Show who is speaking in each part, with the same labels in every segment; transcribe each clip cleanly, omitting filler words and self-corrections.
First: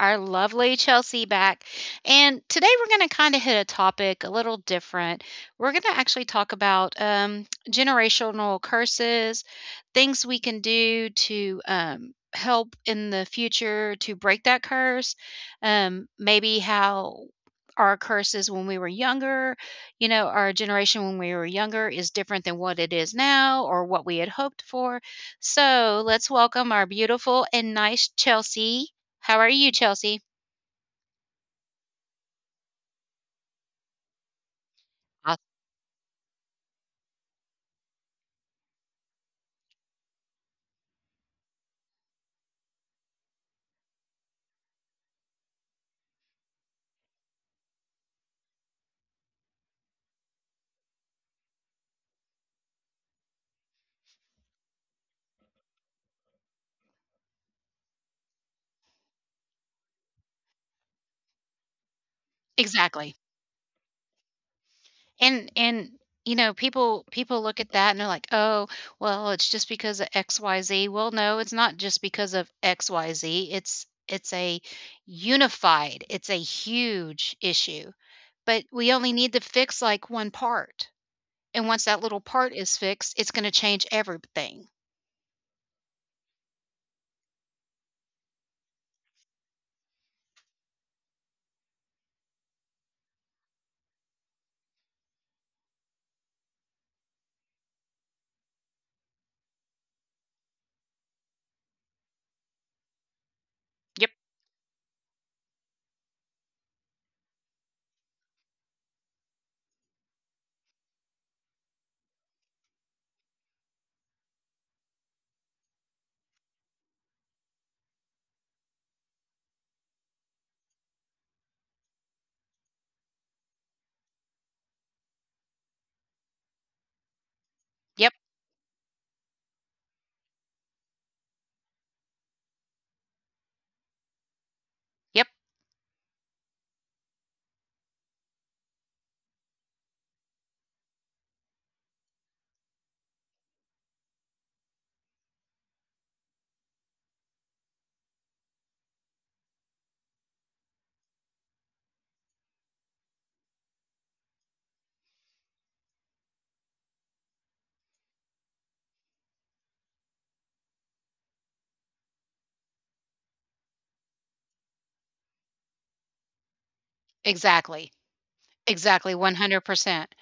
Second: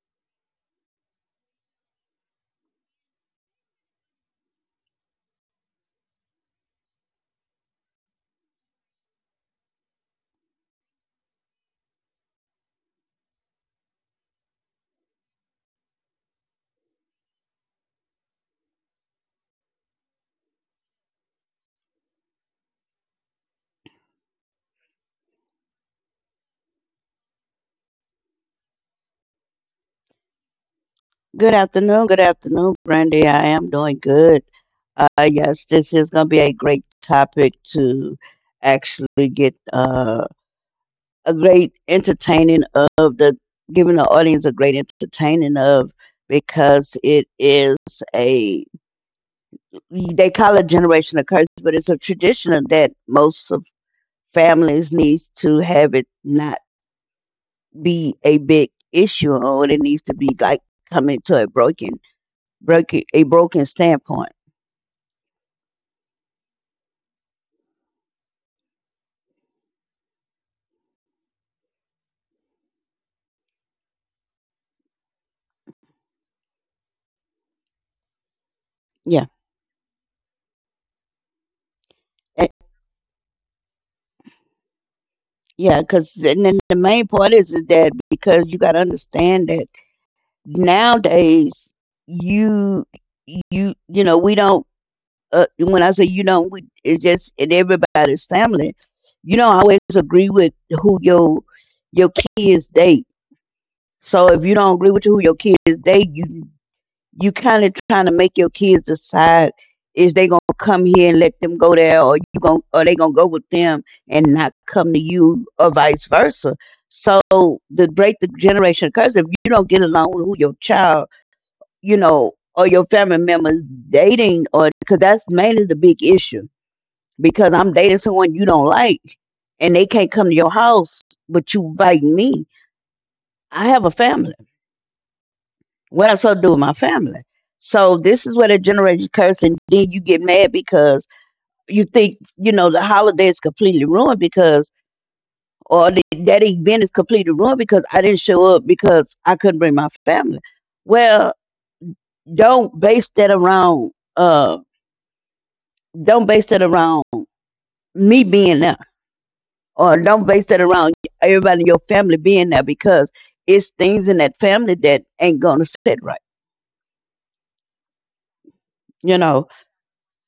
Speaker 1: our lovely Chelsea back. And today we're going to kind of hit a topic a little different. We're going to actually talk about generational curses, things we can do to help in the future to break that curse, maybe how our curses when we were younger, you know, our generation when we were younger is different than what it is now or what we had hoped for so let's welcome our beautiful and nice Chelsea. How are you, Chelsea?
Speaker 2: Good afternoon. Good afternoon, Brandy. I am doing good. Uh,
Speaker 1: Aw-
Speaker 2: yes, this is going to be a great topic to actually get a great entertaining of the giving the audience a great entertaining of because it is a they call it generational curse, but it's a tradition of that most of families needs to have it not be a big issue or it needs to be like coming to a broken
Speaker 1: Exactly.
Speaker 2: a broken standpoint.
Speaker 1: And you know, people look at that and they're like, "Oh, well, it's just because of XYZ." Well, no, it's not just because of XYZ. It's a unified, it's a huge issue. But we only
Speaker 2: Yeah.
Speaker 1: need to fix like one part. And once that little
Speaker 2: Eh,
Speaker 1: part is fixed, it's going to change everything.
Speaker 2: Yeah, because and then the main part is that because you got to understand that nowadays you you you know we don't when I say you don't we, it's just in everybody's family you don't always agree with who your kids date,
Speaker 1: Yep,
Speaker 2: so if you don't agree with who your kids date you kind of trying to make your kids decide is they gonna come here and let them go there, or you gonna or they gonna go with them and not come to you, or vice versa. So to break the generation curse if you don't get along with who your child, you know, or your family members dating, or because that's mainly the big issue. Because I'm dating
Speaker 1: yep,
Speaker 2: someone you don't like, and they can't come to your house, but you invite me. I have a family.
Speaker 1: yep.
Speaker 2: What I supposed to do with my family? So this is where the generation curse, and then you get mad because you think you know the holiday is completely ruined because, or the, that event is completely ruined because I didn't show up because I couldn't bring my family. Well, don't base that around. Don't base that around me being there, or don't base that around everybody in your family being there because it's things in that family that ain't gonna sit right.
Speaker 1: Exactly.
Speaker 2: You
Speaker 1: Exactly
Speaker 2: know,
Speaker 1: 100%.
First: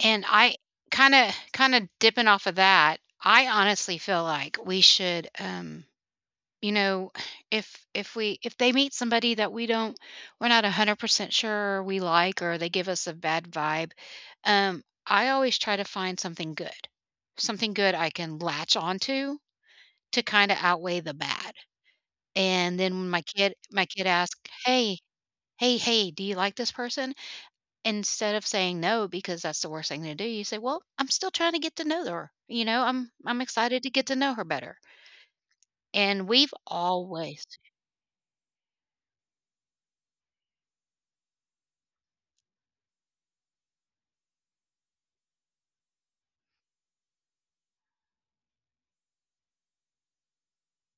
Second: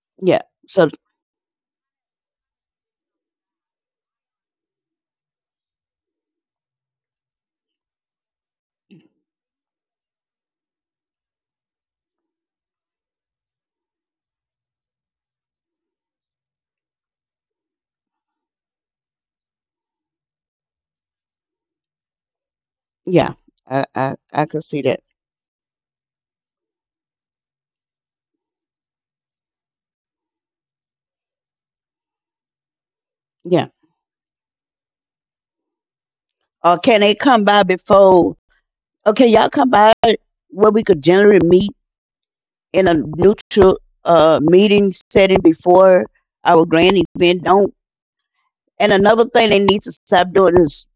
Speaker 1: And
Speaker 2: yeah.
Speaker 1: I
Speaker 2: So.
Speaker 1: kinda kinda dipping off of that, I honestly feel like we should, you know, if they meet somebody that we don't we're not 100% sure we like or they give us a bad vibe, I always try to find something good. Something good I can latch onto to kinda outweigh the bad. And then when my
Speaker 2: Yeah,
Speaker 1: kid my
Speaker 2: I
Speaker 1: kid
Speaker 2: I,
Speaker 1: asks,
Speaker 2: I could see
Speaker 1: "Hey,
Speaker 2: that.
Speaker 1: hey, do you like this person?" Instead of saying no because that's the worst thing to do, you say, "Well, I'm still trying to get to know her, you know, I'm
Speaker 2: Yeah.
Speaker 1: excited to get to know her better." And we've
Speaker 2: Or can they
Speaker 1: always
Speaker 2: come by before? Okay, y'all come by where we could generally meet in a neutral meeting setting before our grand event. Don't. And another thing they need to stop doing is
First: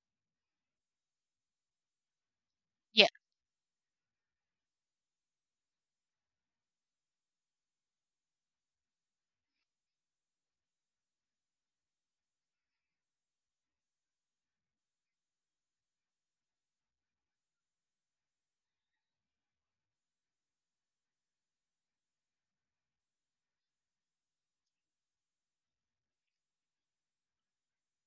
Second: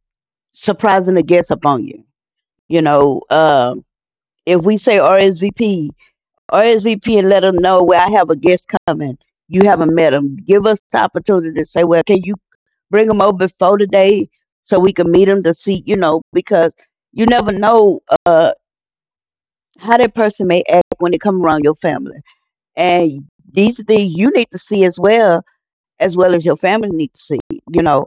Speaker 2: surprising the guests upon you. You
Speaker 1: Yeah,
Speaker 2: know, if we say RSVP or SVP and let them know where I have a guest coming. You haven't met them. Give us the opportunity to say, well, can you bring them over before today so we can meet them to see, you know, because you never know uh, how that person may act when they come around your family. And these are things you need to see as well, as well as your family need to see, you know.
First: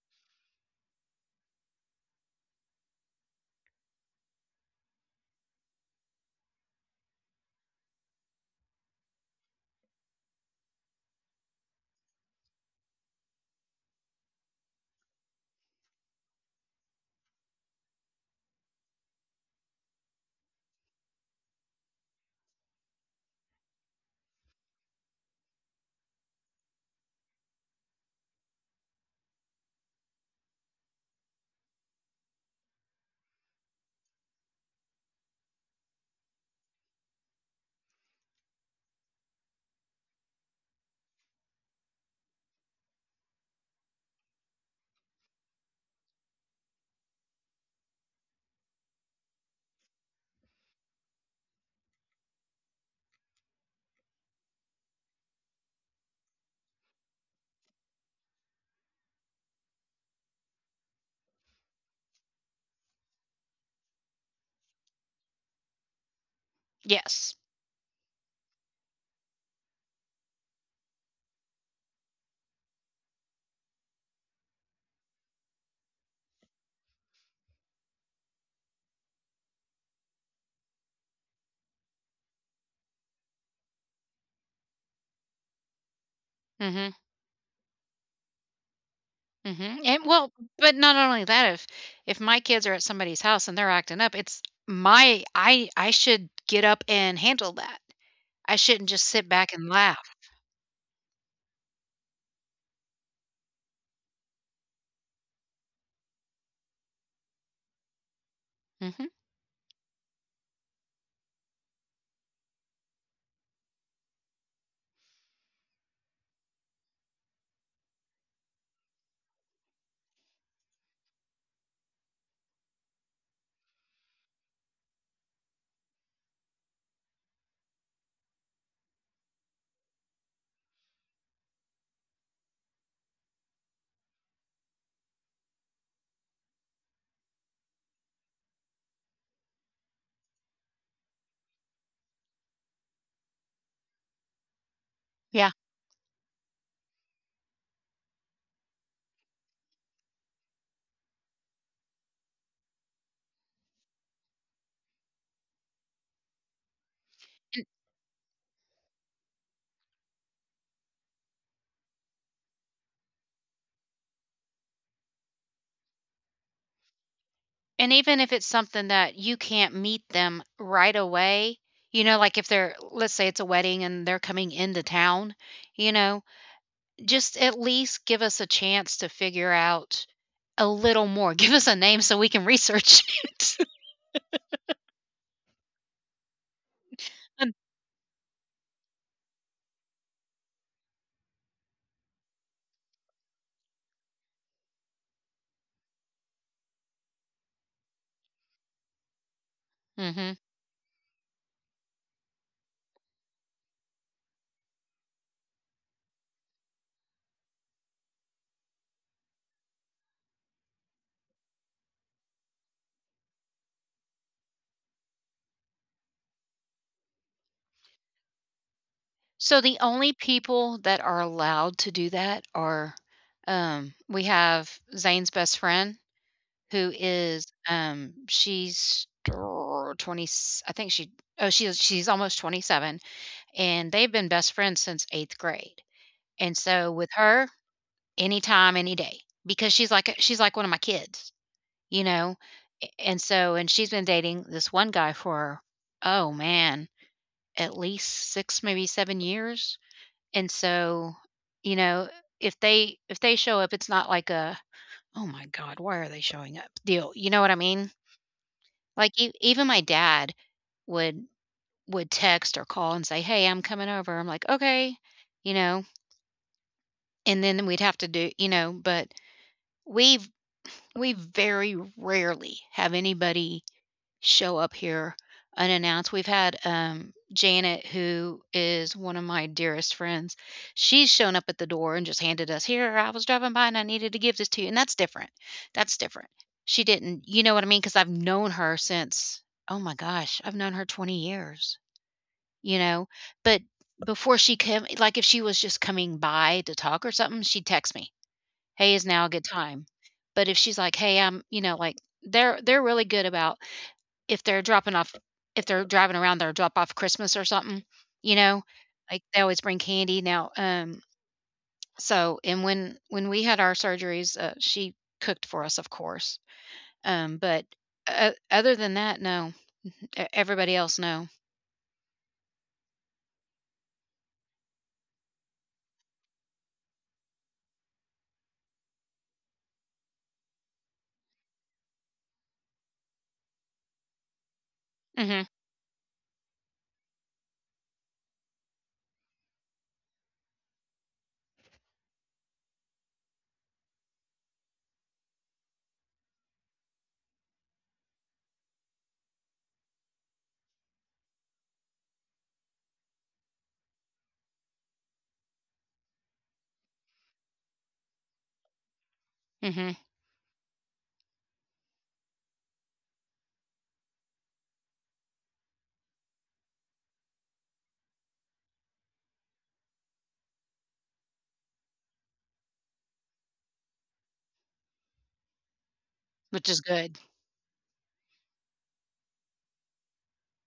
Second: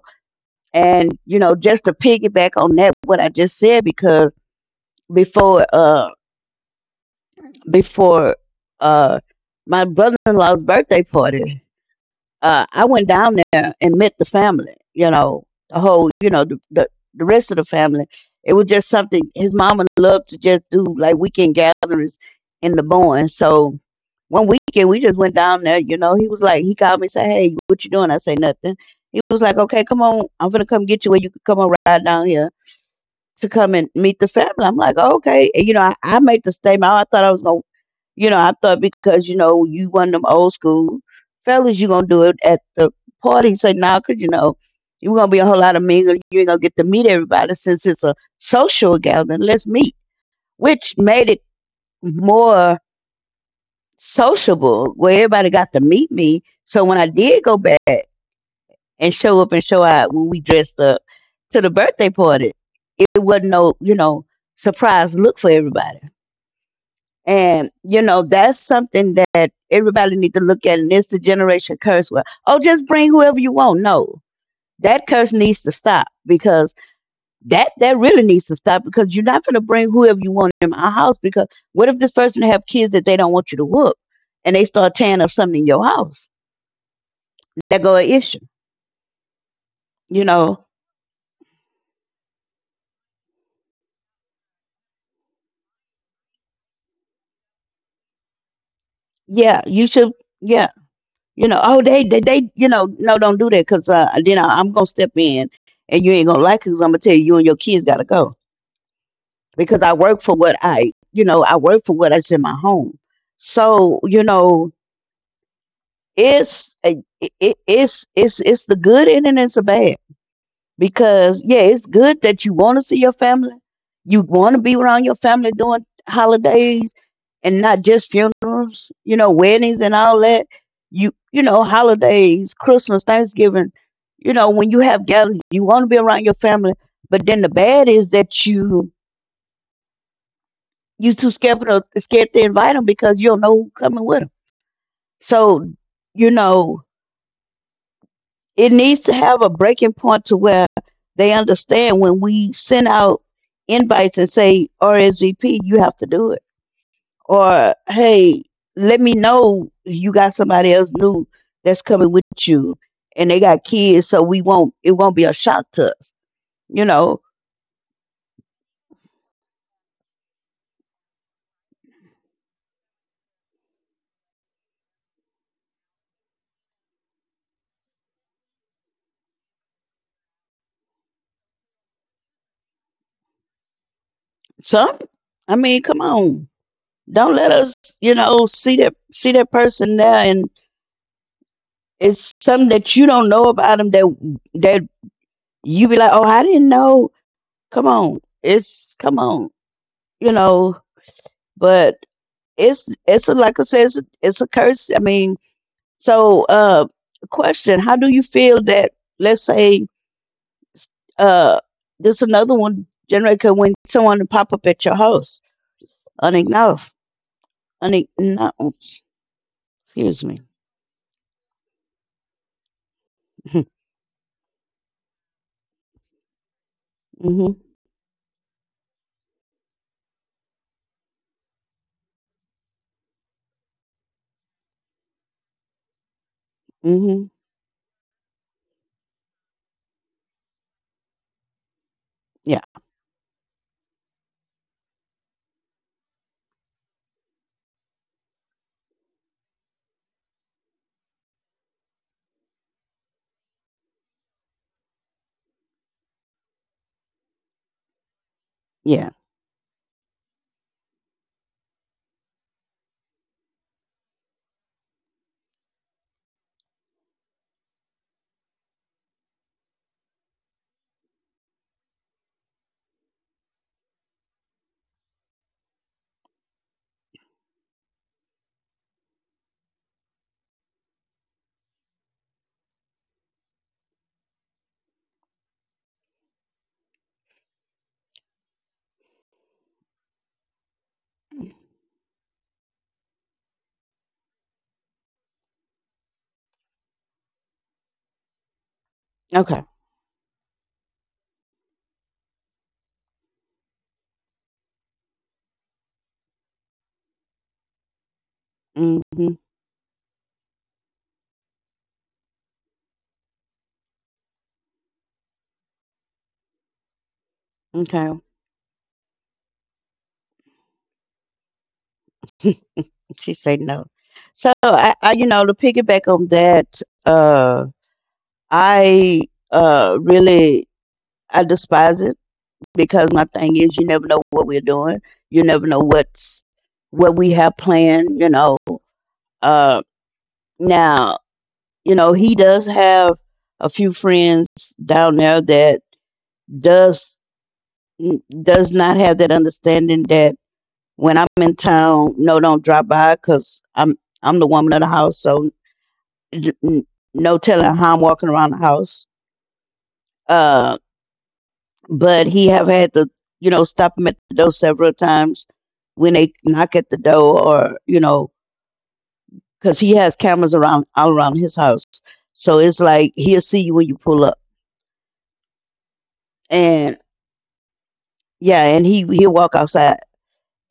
Speaker 2: And, you know, just to piggyback on that, what I just said, because before, uh, before, uh, my brother-in-law's birthday party. I went down there and met the family, you know, the whole, you know, the rest of the family. It was just something his mama loved to just do like weekend gatherings in the barn. So one weekend we just went down there, you know, he was like, he called me and said, "Hey, what you doing?" I say nothing. He was like, "Okay, come on, I'm gonna come get you where you can come on ride down here to come and meet the family." I'm like, "Oh, okay." And, you know, I made the statement, "Oh, I thought I was going to, you know, I thought because, you know, you one of them old school fellas, you going to do it at the party." Say, now, because, you know, you're going to be a whole lot of mingle. You ain't going to get to meet everybody since it's a social gathering. Let's meet, which made it more sociable where everybody got to meet me. So when I did go back, and show up and show out when we dressed up to the birthday party. It wasn't no, you know, surprise look for everybody.
Speaker 1: yes.
Speaker 2: And, you know, that's something that everybody need to look at. And it's the generation curse where, oh, just bring whoever you want. No, that curse needs to stop because that really needs to stop because you're not going to bring whoever you want in my house because what if this person have kids that they don't want you to whoop and they start tearing up something in your house?
Speaker 1: Mhm,
Speaker 2: That go an issue,
Speaker 1: mhm, and
Speaker 2: you
Speaker 1: well,
Speaker 2: know?
Speaker 1: but not only that, if my kids are at somebody's house and they're acting up, it's my I should get up and handle that. I shouldn't just sit back
Speaker 2: Yeah,
Speaker 1: and
Speaker 2: you
Speaker 1: laugh.
Speaker 2: should. Yeah, you know, oh, they, you know, no, don't do that because then I'm going to step in and you ain't going to like it because I'm going to tell you, you and your kids got to go
Speaker 1: Mhm,
Speaker 2: because I work for what I, you know, I work for what is in my home. So, you know, it's the good in it and it's the bad because yeah, it's good that you want to see your family. You want to be around your family during holidays and not just funerals, you know, weddings and all that. You know, holidays, Christmas, Thanksgiving, you know, when you have gatherings, you want to be around your family. But then the bad is that you too scared to invite them because you don't know who coming with them.
Speaker 1: yeah.
Speaker 2: So you know it needs to have a breaking point to where they understand when we send out invites and say RSVP, you have to do it, or hey, let me know you got somebody else new that's coming with you, and they got kids, so we won't it won't be a shock to us, you know.
Speaker 1: And even if it's something that you can't meet them right away, you know, like if they're let's say it's a wedding and they're coming into town, you know, just at least give us a chance to figure out a little more. Give us a name so we can research it.
Speaker 2: Some, I mean, come on, don't let us, you know, see that person there, and it's something that you don't know about them that you be like, oh, I didn't know. Come on, it's come on, you
Speaker 1: Mhm.
Speaker 2: know. But it's a, like I said, it's a curse. I mean, so question: how do you feel that? Let's say uh, this another one generator when someone pop up at your house unacknowledged, unacknowledged.
Speaker 1: So the only
Speaker 2: Excuse me.
Speaker 1: people that are allowed to do that are, we have Zane's best friend who is,
Speaker 2: Mhm.
Speaker 1: she's 20, I think she, oh, she's almost 27, and they've been best friends since 8th grade. And so with
Speaker 2: Mhm.
Speaker 1: her, anytime, any day, because she's like one of my kids, you know?
Speaker 2: Yeah.
Speaker 1: And so and she's been dating this one guy for oh man, at least 6 maybe 7 years. And so, you know, if they show up, it's not like a oh my god, why are they showing up? Deal. You know what I mean?
Speaker 2: Yeah.
Speaker 1: Like e- even my dad would would text or call and say, "Hey, I'm coming over." I'm like, "Okay." You know, and then we'd have to do you know, but we've we very rarely have anybody show up here unannounced. We've had, Janet, who is one of my dearest friends, she's shown up at the door and just handed us, "Here, I was driving by and I needed to give this to you," and that's different. That's different. She didn't you know what I mean? Because 'Cause I've known her since oh my gosh, I've known her 20 years, you know? But before she came like, if she was just coming by to talk or something, she'd text me. "Hey" is now a good
Speaker 2: Okay.
Speaker 1: time. But if she's like, "Hey, I'm" you know, like, they're really good about if they're dropping off if they're driving around they their drop off Christmas or something, you know, like,
Speaker 2: Mhm.
Speaker 1: they always bring candy now, so and when we had our surgeries, she cooked for us, of course, but
Speaker 2: Okay.
Speaker 1: o other than that, no. E everybody else, no.
Speaker 2: She said no. So I you know, to piggyback on that, uh, I really, I despise it because my thing is you never know what we're doing. You
Speaker 1: Mhm,
Speaker 2: never know what's what we have planned, you know. Uh Now, you know, he does have a few friends down there that does does not have that understanding that when I'm in town, no, don't drop by because I'm the woman of the house, so d- n- no telling how I'm walking around the house.
Speaker 1: mhm,
Speaker 2: Uh, but he have had to, you know, stop him at the door several times when they knock at the door or, you know, because he has cameras around all around his house. So it's like he'll see you when you pull up.
Speaker 1: which is
Speaker 2: And
Speaker 1: good.
Speaker 2: yeah, and he'll walk outside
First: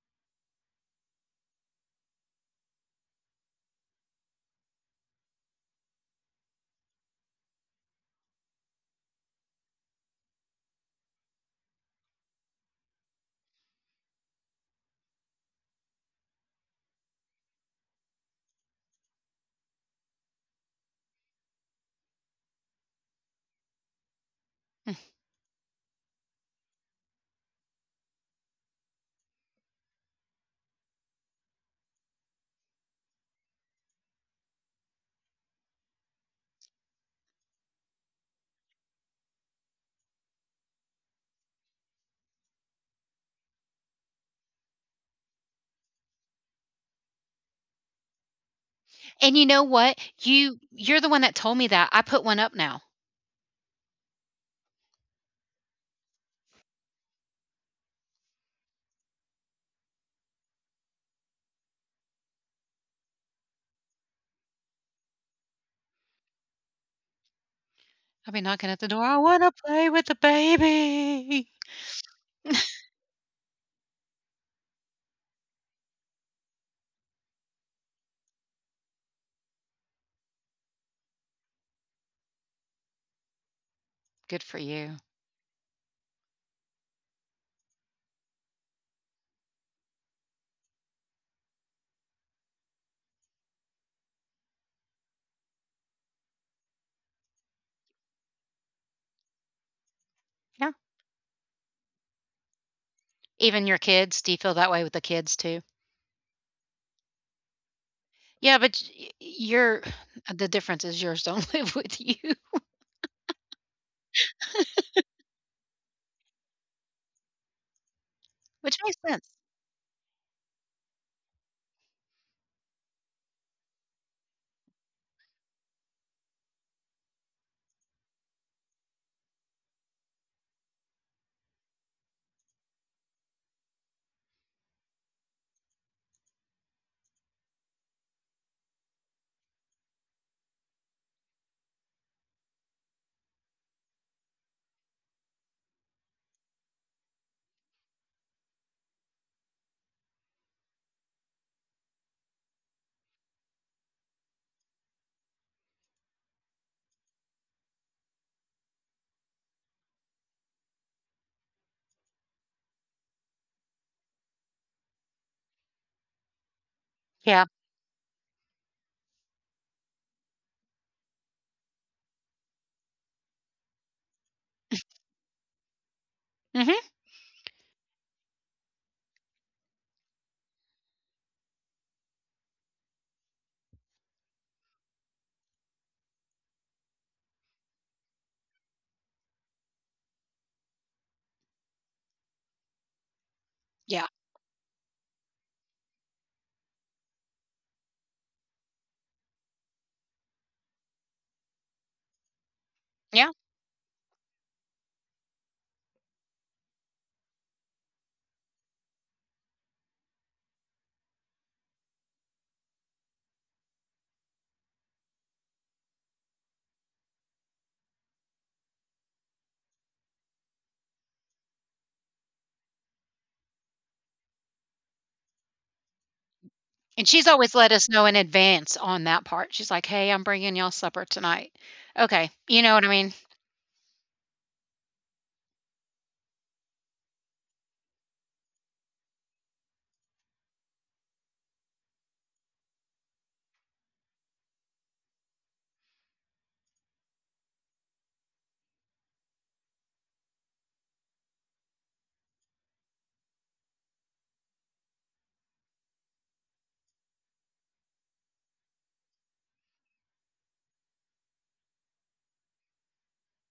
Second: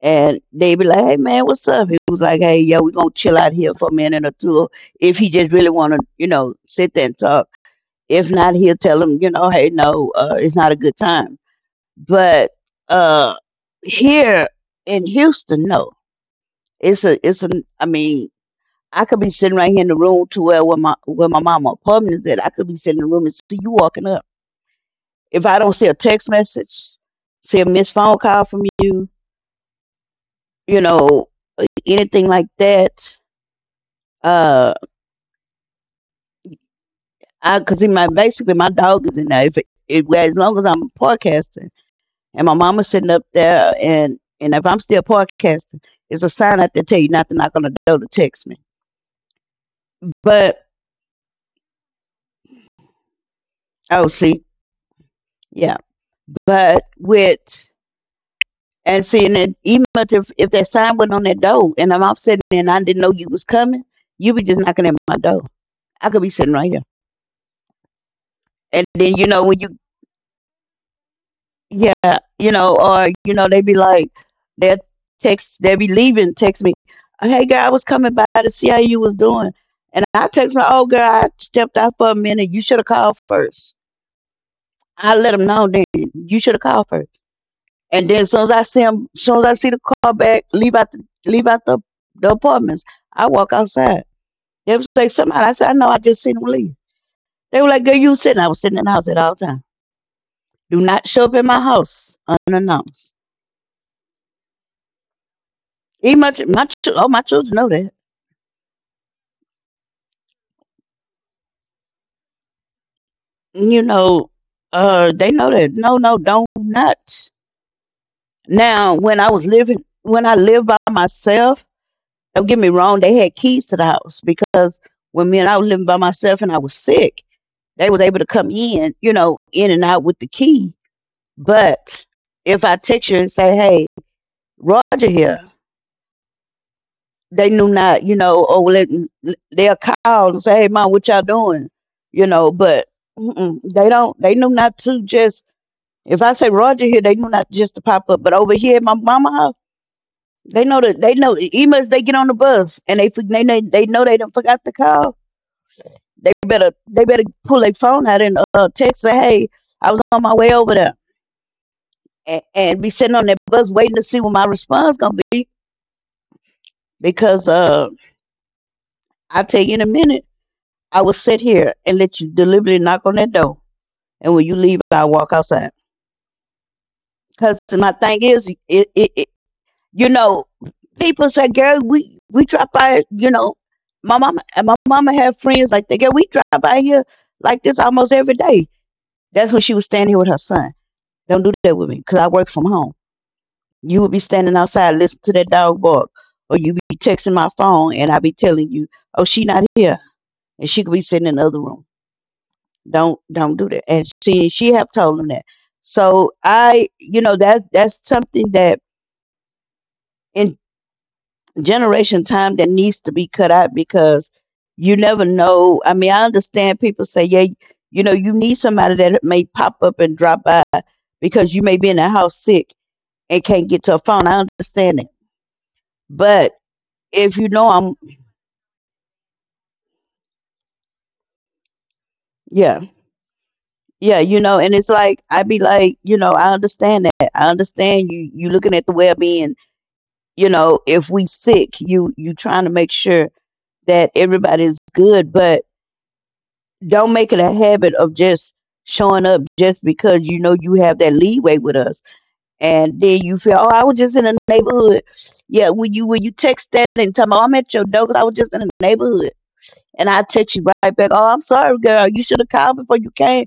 Speaker 2: and they be like, "Hey man, what's up?" He was like, "Hey, yo, we gonna chill out here for a minute or two" if he just really wanna, you know, sit there and talk. If not, he'll tell him, you know, hey, no, it's not a good time. But uh here in Houston, no. It's an I mean, I could be sitting right here in the room to where where my mama apartment is at. I could be sitting in the room and see you walking up.
Speaker 1: Mm.
Speaker 2: If I don't see a text message, see a missed phone call from you, you know, anything like that, uh I cause my basically my dog is in there. If it, it well, as long as I'm podcasting and my mama's sitting up there and if I'm still podcasting, it's a sign up that tell you not to knock on the door to text me.
Speaker 1: And you know what?
Speaker 2: But
Speaker 1: You're the one that told me that. I put one up now.
Speaker 2: oh, see, yeah, but with and seeing it, even if that sign went on that door and I'm off sitting there and I didn't know you was coming, you be just knocking at my door. I could be sitting right here,
Speaker 1: I'll be knocking
Speaker 2: and
Speaker 1: at the door,
Speaker 2: then
Speaker 1: "I
Speaker 2: you know when
Speaker 1: wanna
Speaker 2: you
Speaker 1: play with the baby."
Speaker 2: yeah, you know, or you know they be like they will text they be leaving text me, hey girl, I was coming by to see how you was doing, and I text my oh girl, I stepped out for a minute. You should have called first.
Speaker 1: Good for you.
Speaker 2: I let them know then. You should have called first. And then as soon as I see him, as soon as I see the car back, leave out the leave out the apartments, I walk outside. They was like somebody. I said, I know, I just seen him leave. They were like, girl, you sitting. I was sitting in the house at all time.
Speaker 1: Yeah.
Speaker 2: Do not show up in my house unannounced.
Speaker 1: Even your kids, do you feel that way with the kids too?
Speaker 2: Even my children know that.
Speaker 1: Yeah, but y you're the difference is yours don't live with you,
Speaker 2: You know, they know that. No, no, don't not.
Speaker 1: which makes
Speaker 2: Now,
Speaker 1: sense.
Speaker 2: when I lived by myself, don't get me wrong, they had keys to the house because when me and I was living by myself and I was sick. They was able to come in, you know, in and out with the key. But if I text you and say, "Hey, Roger here," they knew not, you know, or let they'll call and say, "Hey, mom, what y'all doing?" You know, but they don't. They knew not to just. If I say Roger here, they knew not just to pop up. But over here at my mama house, they know that they know. Even if they get on the bus and they know they done forgot to call, they better pull their phone out and text say, "Hey, I was on my way over there," and be sitting on that bus waiting to see what my response gonna be
Speaker 1: Yeah.
Speaker 2: because I tell you in a minute, I will sit here and let you deliberately knock on that door, and when you leave I will walk outside
Speaker 1: Mhm.
Speaker 2: because my thing is it, you know, people say, girl, we drop by, you know. My mama and my mama have friends like that. Girl, we drive by here like this almost every day. That's when she was standing here with her son. Don't do that with me because I work from home.
Speaker 1: Yeah.
Speaker 2: You would be standing outside listening to that dog bark, or you be texting my phone, and I be telling you, "Oh, she not here," and she could be sitting in the other room. Don't
Speaker 1: Yeah.
Speaker 2: don't do that. And she have told him that. So I, you know, that's something that in generation time that needs to be cut out because you never know. I mean, I understand people say, "Yeah, you know, you need somebody that may pop up and drop by because you may be in the house sick and can't get to a phone." I understand it, but
Speaker 1: And she's
Speaker 2: if you
Speaker 1: always let
Speaker 2: know
Speaker 1: us know in
Speaker 2: I'm.
Speaker 1: advance on that part. She's like, "Hey, I'm bringing y'all supper tonight." Okay. You know what
Speaker 2: Yeah.
Speaker 1: I mean?
Speaker 2: Yeah, you know, and it's like I be like, you know, I understand that. I understand you looking at the well being. You know, if we sick, you trying to make sure that everybody's good, but don't make it a habit of just showing up just because you know you have that leeway with us, and then you feel, oh, I was just in the neighborhood. Yeah, when you text that and tell me, oh, I'm at your door 'cause I was just in the neighborhood, and I text you right back, oh, I'm sorry, girl, you should have called before you came.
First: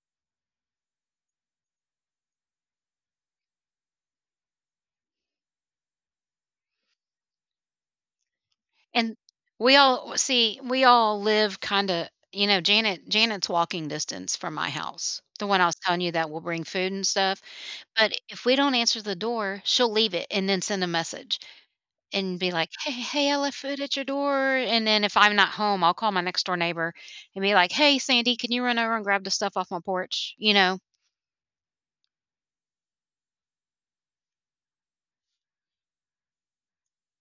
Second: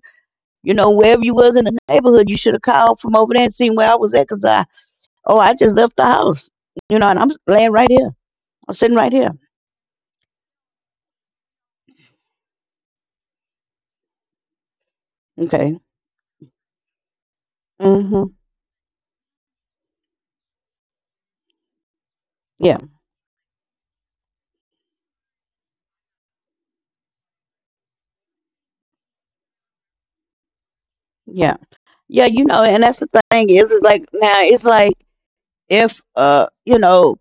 Speaker 2: You know, wherever you was in the neighborhood, you should have called from over there and seen where I was at because I, oh, I just left the house. You know, and I'm laying right here. I'm sitting right
Speaker 1: And
Speaker 2: here.
Speaker 1: we all see, we all live kind of, you know, Janet's walking distance from my house. The one I was
Speaker 2: Okay.
Speaker 1: telling you that will bring food and stuff. But
Speaker 2: Mm-hmm.
Speaker 1: if we don't answer the door, she'll leave it and then send a message and be like,
Speaker 2: Yeah.
Speaker 1: " I left food at your door." And then if I'm not home, I'll call my next door neighbor and be like, "Hey, Sandy, can you run over and grab the stuff off my porch?" You know?
Speaker 2: Yeah. Yeah. You know, and that's the thing is, it's like now it's like if, you know,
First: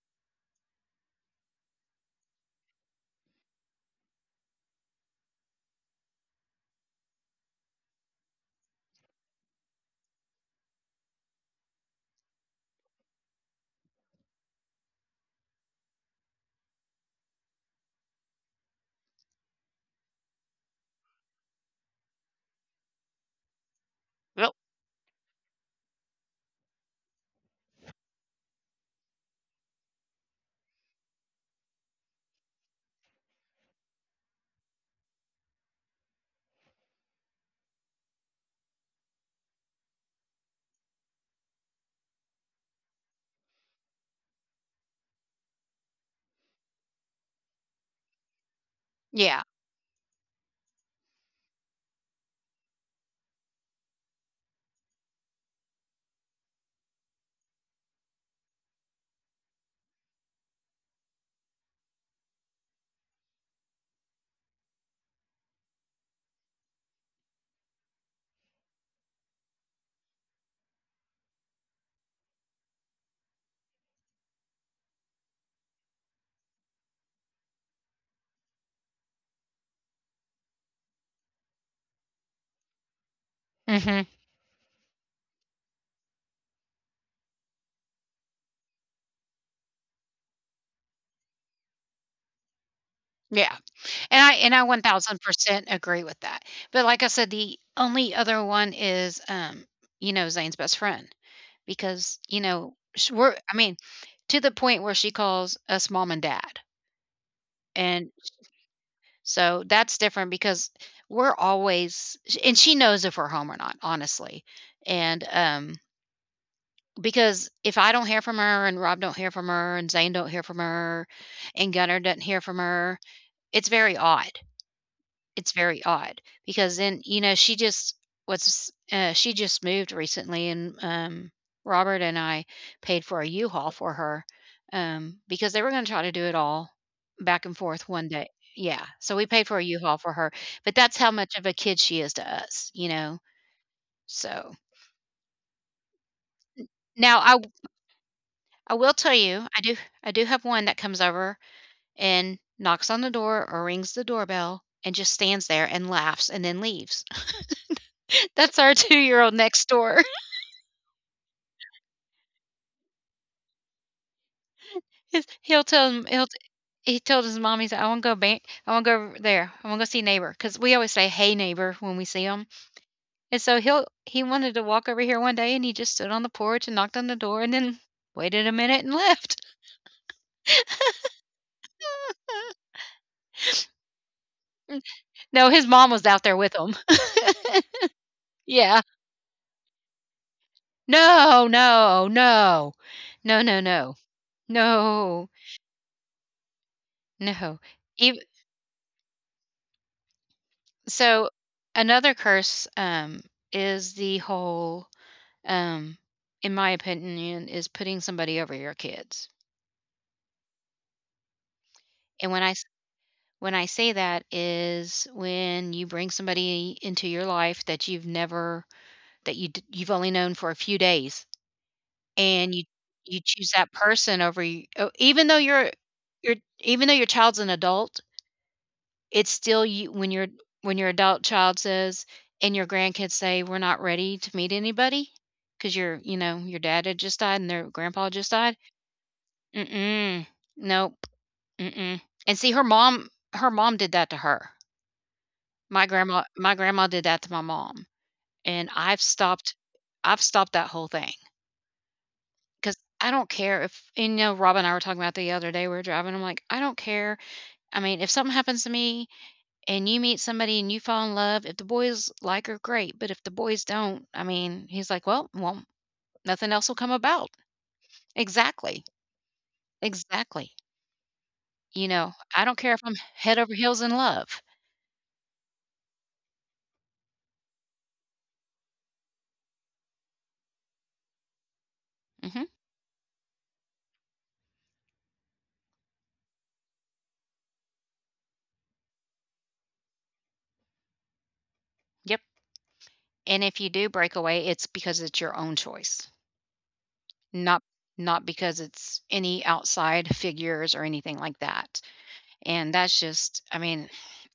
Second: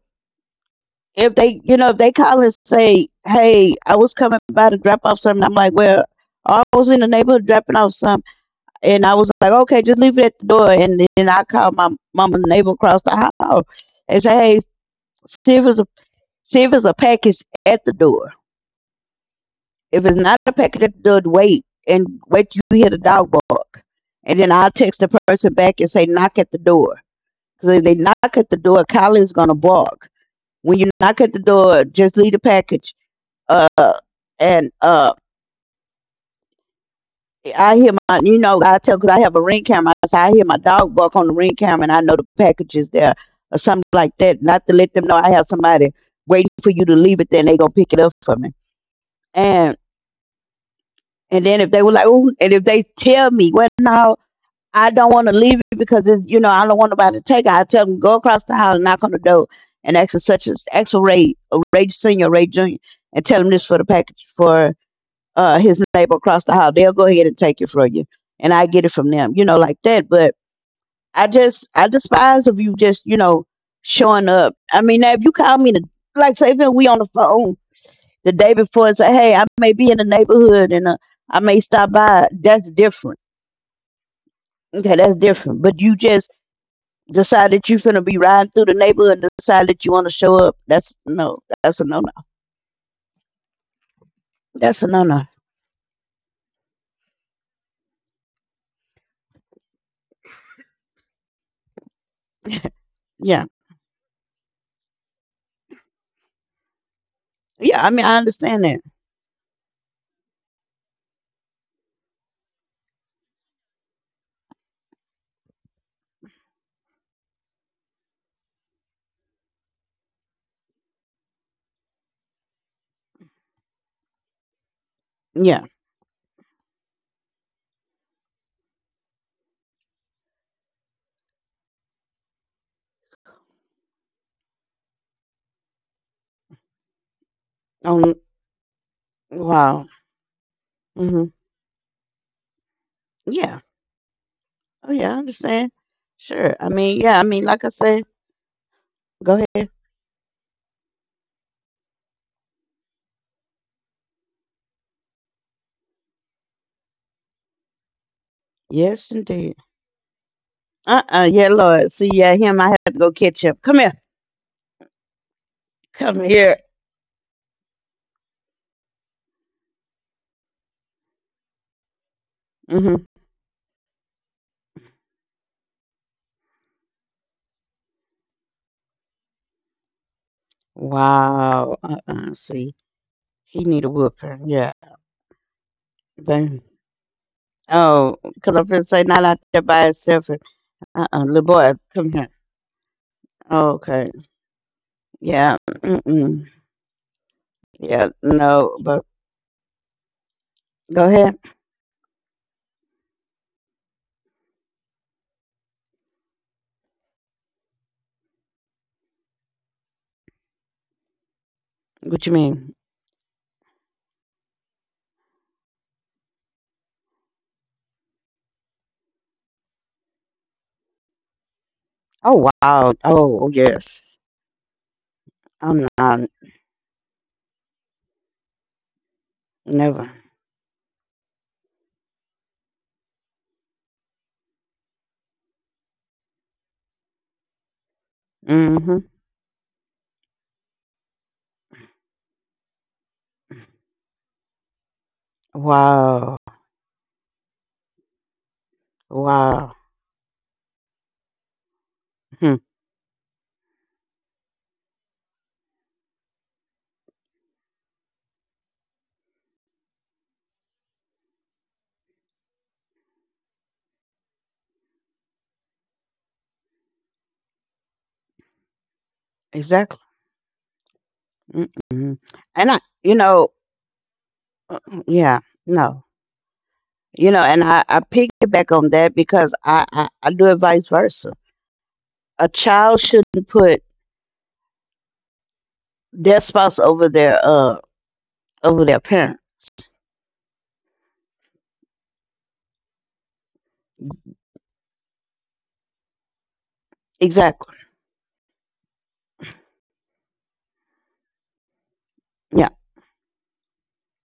Speaker 2: if they, you know, if they call and say, hey, I was coming by to drop off something, I'm like, well, I was in the neighborhood dropping off something, and I was like, okay, just leave it at the door. And then I called my mama neighbor across the hall and say, hey, see if Steve see if it's a package at the door. If it's not a package at the door, wait and wait till you hear the dog bark. And then
Speaker 1: Yep.
Speaker 2: I'll text the person back and say, knock at the door. Because if they knock at the door, Kylie is going to bark. When you knock at the door, just leave the package. Uh, and I hear my, you know, I tell because I have a ring camera. So I hear my dog bark on the ring camera and I know the package is there or something like that. Not to let them know I have somebody waiting for you to leave it, then they going to pick it up for me.
Speaker 1: Yeah.
Speaker 2: And And then if they were like, oh, and if they tell me, well, no, I don't want to leave it because it's, you know, I don't want nobody to take it. I tell them, go across the house and knock on the door and ask for such as, ask for Ray, Ray Sr., Ray Jr., and tell him this for the package for his neighbor across the house. They'll go ahead and take it from you. And I get it from them, you know, like that. But I just, I despise of you just, you know, showing up. I mean, now if you call me, to, like, say, if we on the phone the day before and say, "Hey, I may be in the neighborhood and I may stop by." That's different.
Speaker 1: Mhm.
Speaker 2: Okay, that's different. But you just decide that you're gonna be riding through the neighborhood and decide that you want to show up. That's no. That's a no no.
Speaker 1: Yeah. And I
Speaker 2: That's a no no.
Speaker 1: 1000% agree with that. But like I said, the only other one is, you know, Zane's best friend because, you know, sh we're
Speaker 2: Yeah,
Speaker 1: I mean, to the point where she calls us mom and dad.
Speaker 2: yeah. I mean,
Speaker 1: And
Speaker 2: I understand that.
Speaker 1: so that's different because we're always and she knows if we're home or not, honestly. And, because if I don't hear from her and Rob don't hear from her and Zane don't hear from her and Gunnar doesn't hear from her, it's very odd. It's
Speaker 2: Yeah.
Speaker 1: very odd because then, you know, she just was she just moved recently and Robert and I paid for a U-Haul for her because they were going to try to do it all back and forth one
Speaker 2: Um.
Speaker 1: day. Yeah. So we paid for a
Speaker 2: Wow.
Speaker 1: U-Haul for her, but that's how
Speaker 2: Hmm.
Speaker 1: much of a kid she is to us, you know.
Speaker 2: Yeah.
Speaker 1: So
Speaker 2: Oh yeah, I understand. Sure. I mean, yeah.
Speaker 1: now
Speaker 2: I
Speaker 1: I
Speaker 2: mean, like I say,
Speaker 1: will tell
Speaker 2: go
Speaker 1: you, I
Speaker 2: ahead.
Speaker 1: do I do have one that comes over and knocks on the door or rings the doorbell and just stands there and laughs and then leaves. That's our
Speaker 2: Yes,
Speaker 1: 2-year-old
Speaker 2: indeed.
Speaker 1: next door.
Speaker 2: Yeah, Lord. See, yeah, him. I have to go catch up. Come here.
Speaker 1: His, he'll tell him
Speaker 2: Come
Speaker 1: he'll t-
Speaker 2: here.
Speaker 1: he told his mom he's like, I want to go ban- I want to go over there. I want to go see neighbor because we always say hey neighbor when we see him.
Speaker 2: Hmm.
Speaker 1: And so he wanted to walk over here one day and he just stood on the porch and knocked on the door and then waited a minute and left.
Speaker 2: Wow, uh-uh, see, he need a whooping, yeah.
Speaker 1: No, his mom was out there with
Speaker 2: Then,
Speaker 1: him.
Speaker 2: oh, 'cause I'm
Speaker 1: Yeah.
Speaker 2: finna say not out there by itself. Uh-uh,
Speaker 1: No,
Speaker 2: little boy,
Speaker 1: no,
Speaker 2: come here.
Speaker 1: no, no, no, no,
Speaker 2: Okay,
Speaker 1: no,
Speaker 2: yeah, mm-mm,
Speaker 1: no.
Speaker 2: yeah,
Speaker 1: Ev-
Speaker 2: no, but go
Speaker 1: so
Speaker 2: ahead.
Speaker 1: another curse is the whole um, in my opinion, is putting somebody over your kids.
Speaker 2: What
Speaker 1: And
Speaker 2: you
Speaker 1: when I s-
Speaker 2: mean?
Speaker 1: when I say that is when you bring somebody into your life that you've never that you d- you've only known for a few days,
Speaker 2: Oh,
Speaker 1: and you
Speaker 2: wow,
Speaker 1: you choose
Speaker 2: oh,
Speaker 1: that
Speaker 2: yes.
Speaker 1: person over even though you're
Speaker 2: I'm not,
Speaker 1: you're even though your child's an adult, it's still you
Speaker 2: never.
Speaker 1: when your adult child says and your grandkids say we're not ready to meet anybody because your you know your dad had just died and their grandpa just died
Speaker 2: Mm-hmm.
Speaker 1: Mm-mm. Nope. Mm-mm. And see, her mom did that to her. My grandma
Speaker 2: Wow,
Speaker 1: my grandma did that to my mom, and I've stopped
Speaker 2: wow,
Speaker 1: I've stopped that whole thing
Speaker 2: hmm,
Speaker 1: because I don't care if and, you know, Rob and I were talking about the other day, we were driving, I'm like, "I don't care." I mean, if something happens to me and you meet somebody and you fall in love, if the boys like her, great, but if the boys don't, I mean, he's like, "Well, nothing else will come about." Exactly.
Speaker 2: exactly.
Speaker 1: Exactly. You know,
Speaker 2: Mm-mm.
Speaker 1: I don't care
Speaker 2: And
Speaker 1: if
Speaker 2: I,
Speaker 1: I'm
Speaker 2: you
Speaker 1: head over
Speaker 2: know,
Speaker 1: heels in love.
Speaker 2: yeah, no. You know, and I, piggyback on that because I do it vice versa.
Speaker 1: Mhm.
Speaker 2: A child shouldn't put their spouse over their parent.
Speaker 1: Yep, and if you do break away, it's because it's your own choice, not
Speaker 2: Exactly.
Speaker 1: not because it's any outside figures or anything like that, and
Speaker 2: Yeah.
Speaker 1: that's just I mean,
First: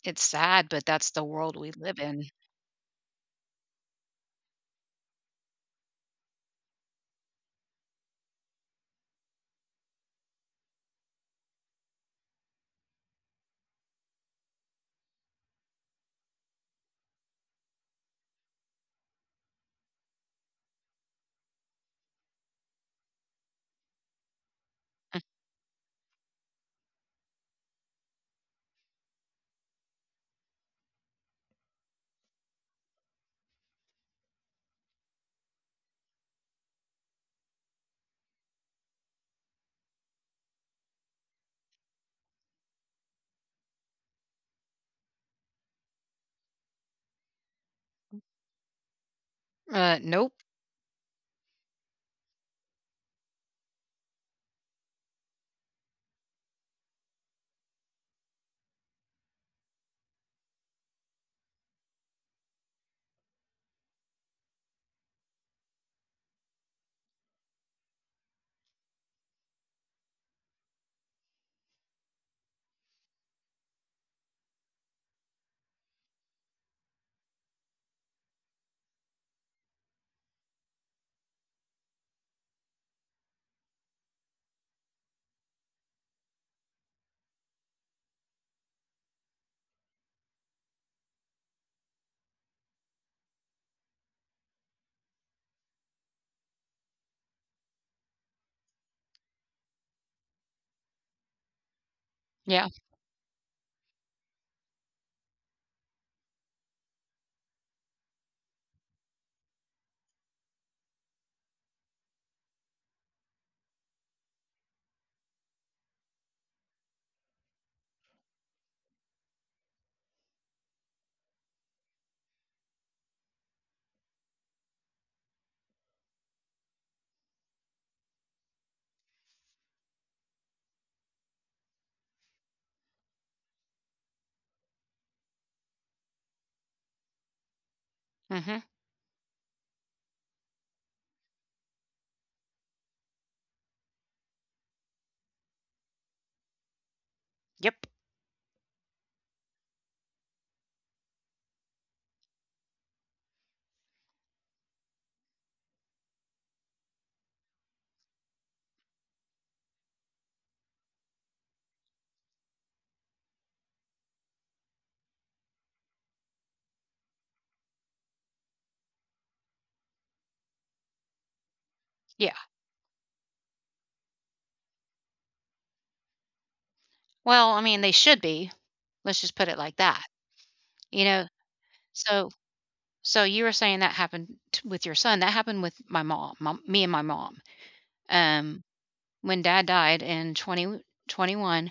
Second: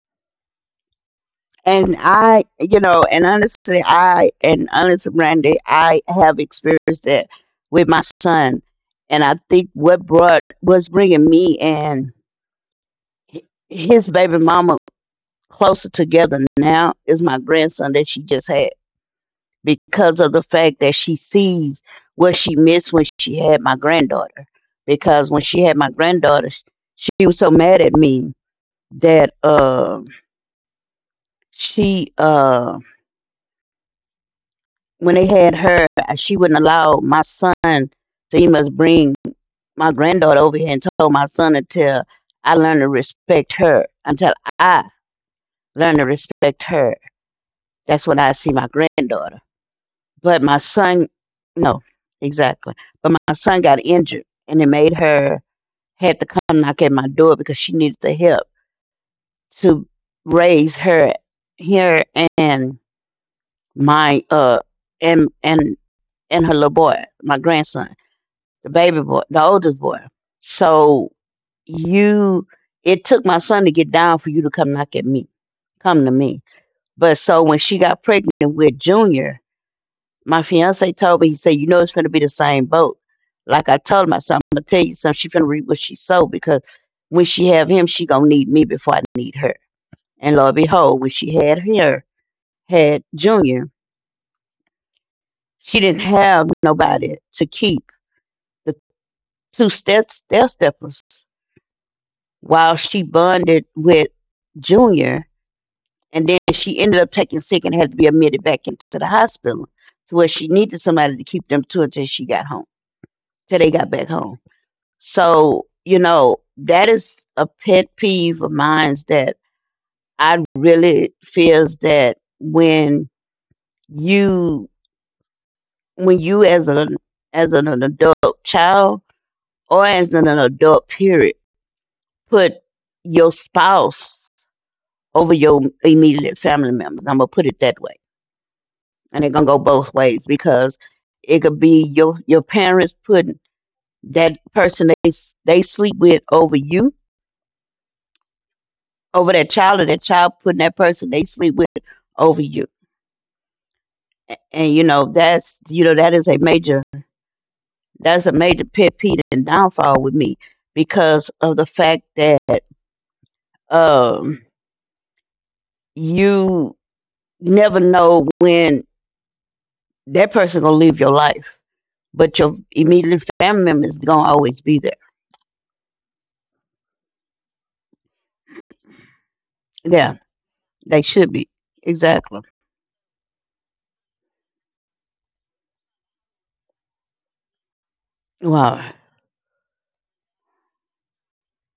Speaker 1: it's sad, but that's the world we
Speaker 2: And
Speaker 1: live in.
Speaker 2: I, you know, and honestly, Randy, I have experienced that with my son, and I think what brought was bringing me and his baby mama closer together now is my grandson that she just had. Because of the fact that she sees what she missed when she had my granddaughter. Because when she had my granddaughter, she was so mad at me that she, uh, when they had her, she wouldn't allow my son to even bring my granddaughter over here and told my son until I learned to respect her, until I learned to respect her. That's when I see my granddaughter.
Speaker 1: Nope.
Speaker 2: But my son, no, exactly. But my son got injured, and it made her had to come knock at my door because she needed the help to raise her, her and my uh and and and her little boy, my grandson, the baby boy, the oldest boy. So you, it took my son to get down for you to come knock at me, come to me. But so when she got pregnant with Junior, my fiance told me, he said, you know, it's going to be the same boat. Like I told him, I said, I'm going to tell you something. She's going to read what she sold because when she have him, she going to need me before I need her. And lo and behold, when she had her, had Junior, she didn't have nobody to keep the two steppers while
Speaker 1: Yeah.
Speaker 2: she bonded with Junior. And then she ended up taking sick and had to be admitted back into the hospital to where she needed somebody to keep them two until she got home, till they got back home. So, you know, that is a pet peeve of mine that I really feels that when you, when you as an adult child or as an adult period, put your spouse over your immediate family members. I'm gonna put it that way.
Speaker 1: Mhm.
Speaker 2: And it gonna go both ways because it could be your parents putting that person they sleep with over you,
Speaker 1: Yep.
Speaker 2: over that child, or that child putting that person they sleep with over you. And you know, that's, you know, that is a major, pet peeve and downfall with me because of the fact that um you never know when that person gonna leave your life. But
Speaker 1: Yeah.
Speaker 2: your immediate family members gonna always be there.
Speaker 1: Well, I mean, they should be. Let's just put it like that.
Speaker 2: Yeah, they
Speaker 1: You
Speaker 2: should
Speaker 1: know,
Speaker 2: be.
Speaker 1: so
Speaker 2: Exactly.
Speaker 1: so you were saying that happened t- with your son. That happened with my mom, me and my mom. Um,
Speaker 2: Wow.
Speaker 1: when dad died in 2021,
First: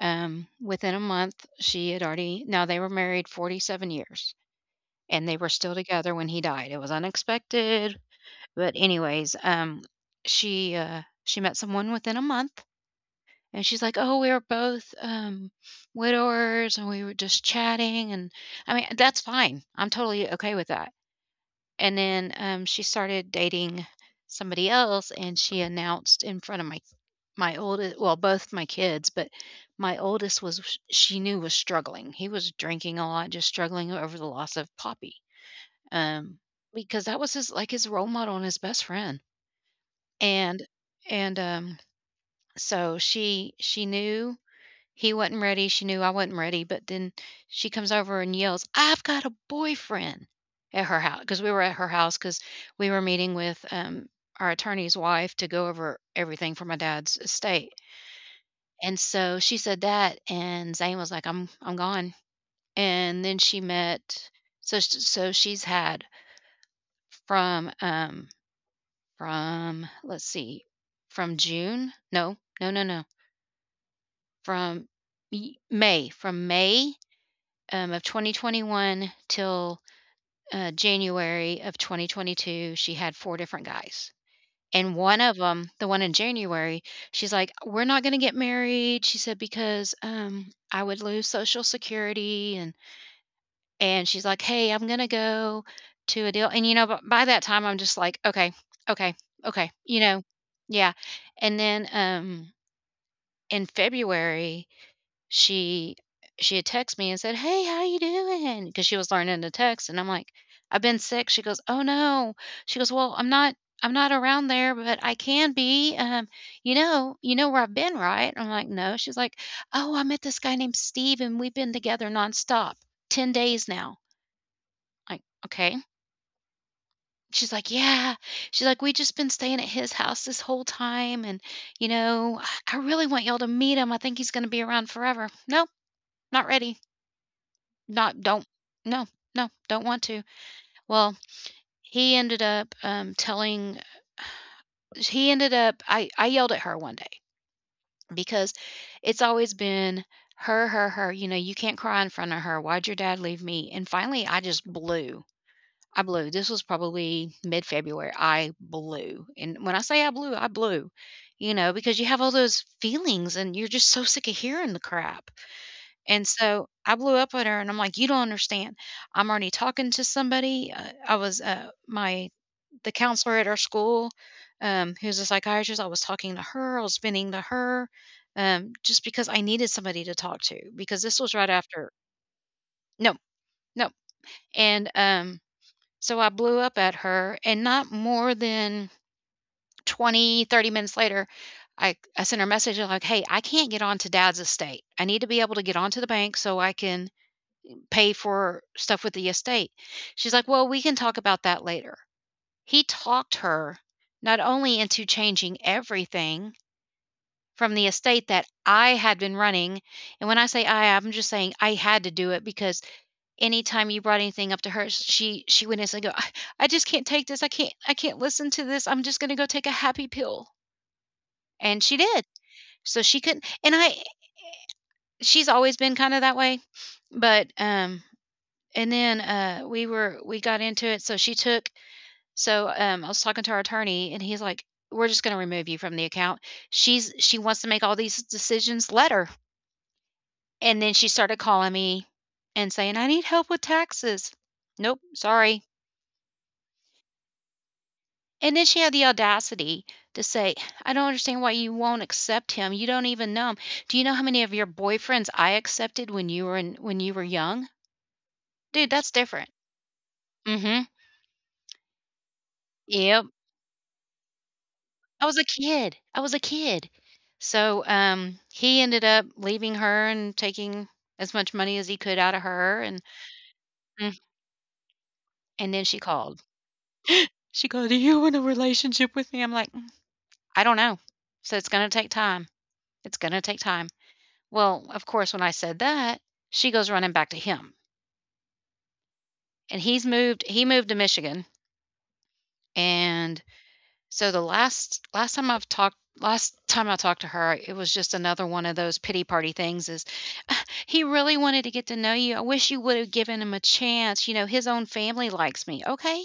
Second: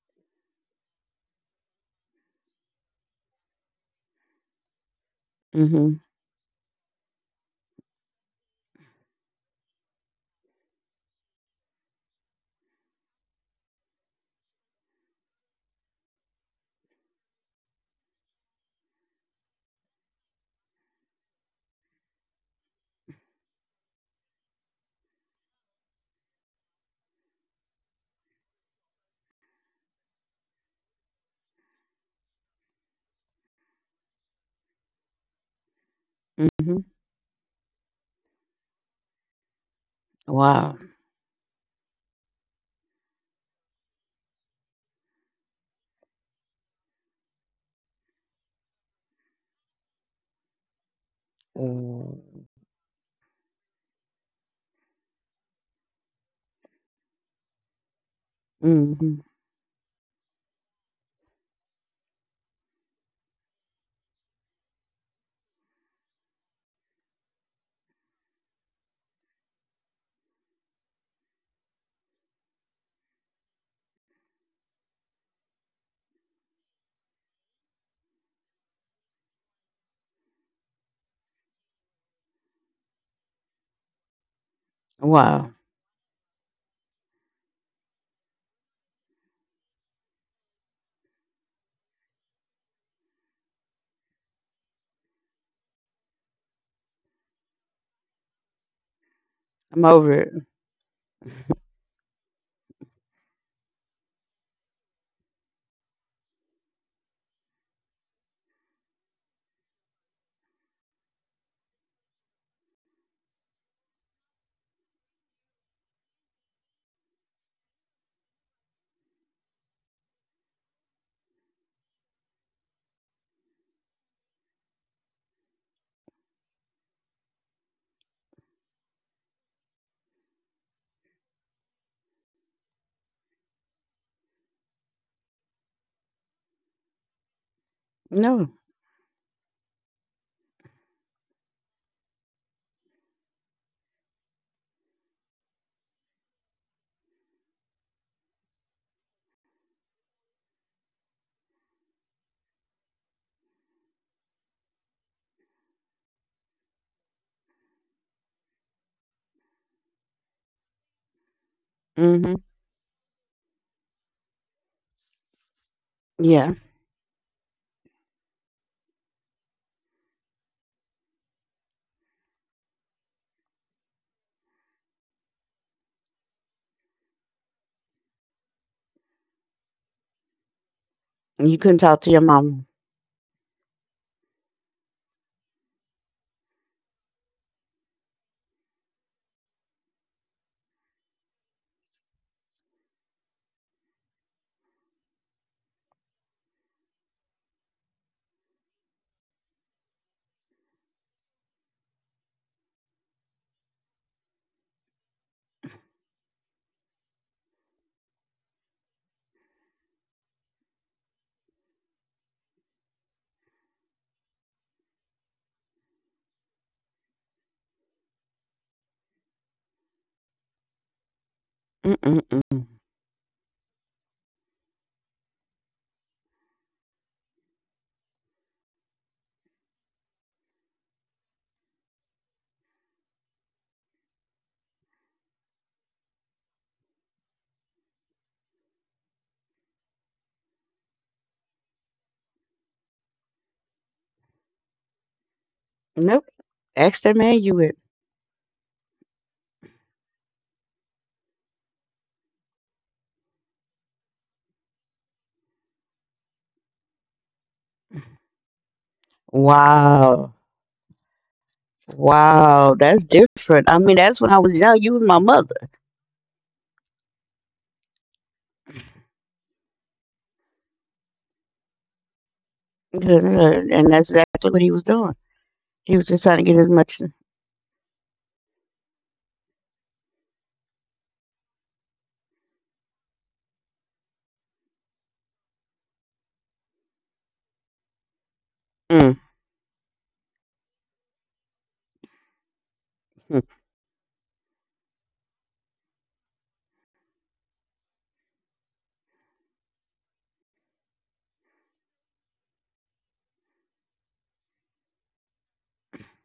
Speaker 1: um, within a month, she had already now they were married 47 years, and they were still
Speaker 2: Mhm.
Speaker 1: together when he died. It was unexpected, but anyways, she met someone within a month, and she's like, "Oh, we were both, widowers, and we were just chatting," and, I mean, that's fine. I'm totally okay with that. And then, she started dating somebody else, and she announced in front of my oldest well, both my kids, but my oldest was she knew was struggling. He was drinking a lot, just struggling over the loss of Poppy, um,
Speaker 2: Mhm.
Speaker 1: because that was his like, his role model and his best friend. And
Speaker 2: Wow.
Speaker 1: and, um, so she knew he wasn't ready, she knew I wasn't ready, but then she comes over and yells, "I've got a boyfriend!" at her house. Because we were at her house
Speaker 2: Mm.
Speaker 1: because we were meeting with, our attorney's wife to go over everything for my dad's estate, and
Speaker 2: Mhm.
Speaker 1: so she said that, and Zane was like, "I'm gone," and then she met so she's had from, um, from let's see, from June? No, no, no, no, from y May, from May of 2021 till January of 2022, she had four different guys. And one of
Speaker 2: Wow.
Speaker 1: them, the one in January, she's like, "We're not going to get married," she said, "because I would lose Social Security." And she's like, "Hey, I'm going to go to a deal." And you know, by that time, I'm just like, "Okay, okay, okay,"
Speaker 2: I'm
Speaker 1: you
Speaker 2: over
Speaker 1: know,
Speaker 2: it.
Speaker 1: yeah. And then in February, she she had texted me and said, "Hey, how you doing?" Because she was learning to text, and I'm like, "I've been sick." She goes, "Oh no." She goes, "Well, I'm not around there, but I can be. You know where I've been, right?" I'm like, "No." She's like, "Oh, I met this guy named Steve, and we've been together nonstop, 10 days now." Like, okay. She's like, yeah. She's like, we just been staying at his house this whole time, and I really want y'all to meet him. I think he's going to be around forever. Nope, not ready. Not don't
Speaker 2: No.
Speaker 1: no, no, don't want to. Well, he ended up, um, telling he ended up I yelled at her one day because it's always been her, her, her, you know, you can't cry in front of her. Why'd your dad leave me? And finally, I just blew. I blew. This was probably mid February. I blew. And when I say I blew, you know, because you have all
Speaker 2: Mhm.
Speaker 1: those feelings and you're just so sick of hearing the crap. And
Speaker 2: Yeah,
Speaker 1: so I blew up at her and I'm like, "You don't understand. I'm already talking to somebody." I was my the counselor at our school, who's a psychiatrist. I was talking to her. I was venting to her, just because I needed somebody to talk to because this was right
Speaker 2: you couldn't
Speaker 1: after.
Speaker 2: talk to your mama.
Speaker 1: No, no. And so I blew up at her, and not more than 20, 30 minutes later, I sent her a message like, hey, I can't get onto dad's estate. I need to be able to get onto the bank so I can pay for stuff with the estate. She's like, "Well, we can talk about that later." He talked her not only into changing everything from the estate that I had been running, and when I say I, I'm just saying I had to do it because anytime you brought anything up to her, she would instantly go, I just can't take this. I can't listen to this. I'm just going to go take a happy pill." And she did.
Speaker 2: Mm-mm-mm.
Speaker 1: So she couldn't and I she's always been kind of that way, but and then, we got into it, so she took so, I was talking to our attorney, and he's like, "We're just gonna remove you from the account. She wants to make all these decisions, let her." And then she started calling me and saying, "I need help with taxes." "Nope, sorry."
Speaker 2: Nope. Ask that man you with.
Speaker 1: And then she had the audacity to say, "I don't understand why you won't accept him. You don't even know him. Do you know how many of your boyfriends I accepted when you were young?" Dude, that's different.
Speaker 2: Wow.
Speaker 1: Mhm.
Speaker 2: Wow. That's
Speaker 1: Yep.
Speaker 2: different. I mean, that's when I was young. You was my
Speaker 1: I was a
Speaker 2: mother.
Speaker 1: kid. I was a kid. So, he ended up leaving her and taking as much money as he could out of her, and
Speaker 2: And that's
Speaker 1: mm,
Speaker 2: exactly what he was doing.
Speaker 1: and then
Speaker 2: He
Speaker 1: she
Speaker 2: was just trying
Speaker 1: called.
Speaker 2: to get as much.
Speaker 1: She goes, "Are you in a relationship with me?" I'm like, "Mm, I don't know. So it's gonna take time. It's gonna take time." Well, of course, when I said that, she goes running back to him,
Speaker 2: Mm.
Speaker 1: and he's moved. He moved to Michigan, and so the last time I talked to her, it was just another one of those pity party things is he really wanted to get to know you. I wish you would have given him a chance. You know, his own family likes me. Okay.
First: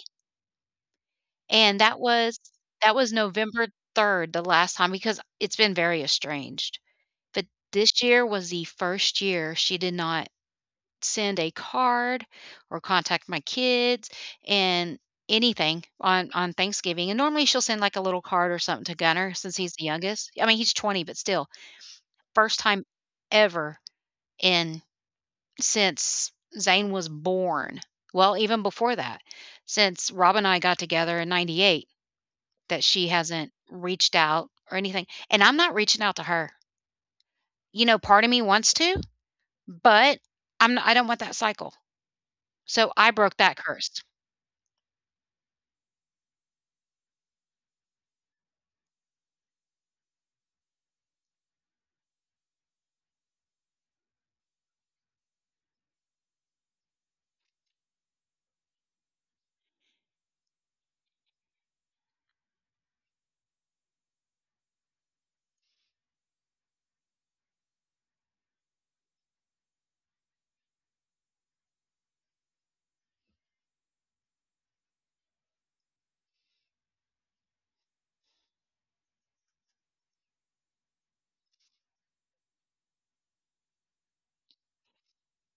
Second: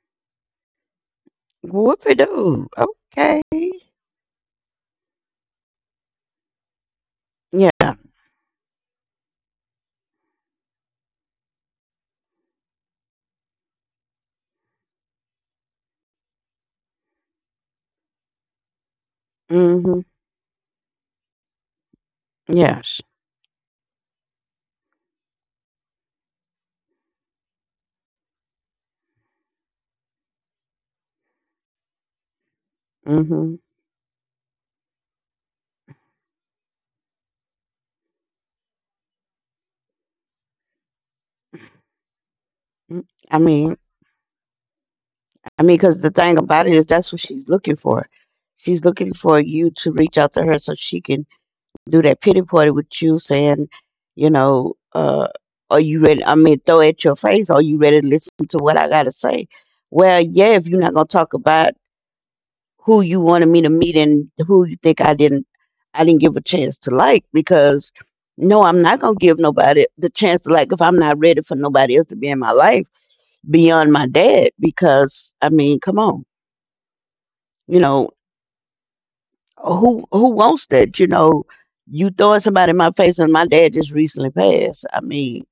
Speaker 1: And
Speaker 2: Whoopie doo.
Speaker 1: that was
Speaker 2: Okay.
Speaker 1: November 3rd the last time because it's been very estranged. But
Speaker 2: Yeah.
Speaker 1: this year was the first year she did not send a card or contact my kids and anything on Thanksgiving. And normally she'll send like a little card or something to Gunner since he's the
Speaker 2: Mm-hmm.
Speaker 1: youngest. I mean, he's 20, but still, first time
Speaker 2: Yes.
Speaker 1: ever in since Zane was born. Well, even before that, since Rob and I got together in 98, that she hasn't
Speaker 2: Mm-hmm.
Speaker 1: reached out or anything. And I'm not reaching out to her. You know, part of me wants to, but I don't want that cycle. So I broke
Speaker 2: I
Speaker 1: that
Speaker 2: mean,
Speaker 1: curse.
Speaker 2: I mean, because the thing about it is that's what she's looking for. She's looking for you to reach out to her so she can do that pity party with you saying, you know, uh, are you ready? I mean, throw at your face, are you ready to listen to what I got to say? Well, yeah, if you're not going to talk about who you wanted me to meet and who you think I didn't give a chance to, like, because no, I'm not going to give nobody the chance to like if I'm not ready for nobody else to be in my life beyond my dad, because I mean, come on, you know, who wants that? You know, you throwing somebody in my face, and my dad just recently passed. I mean,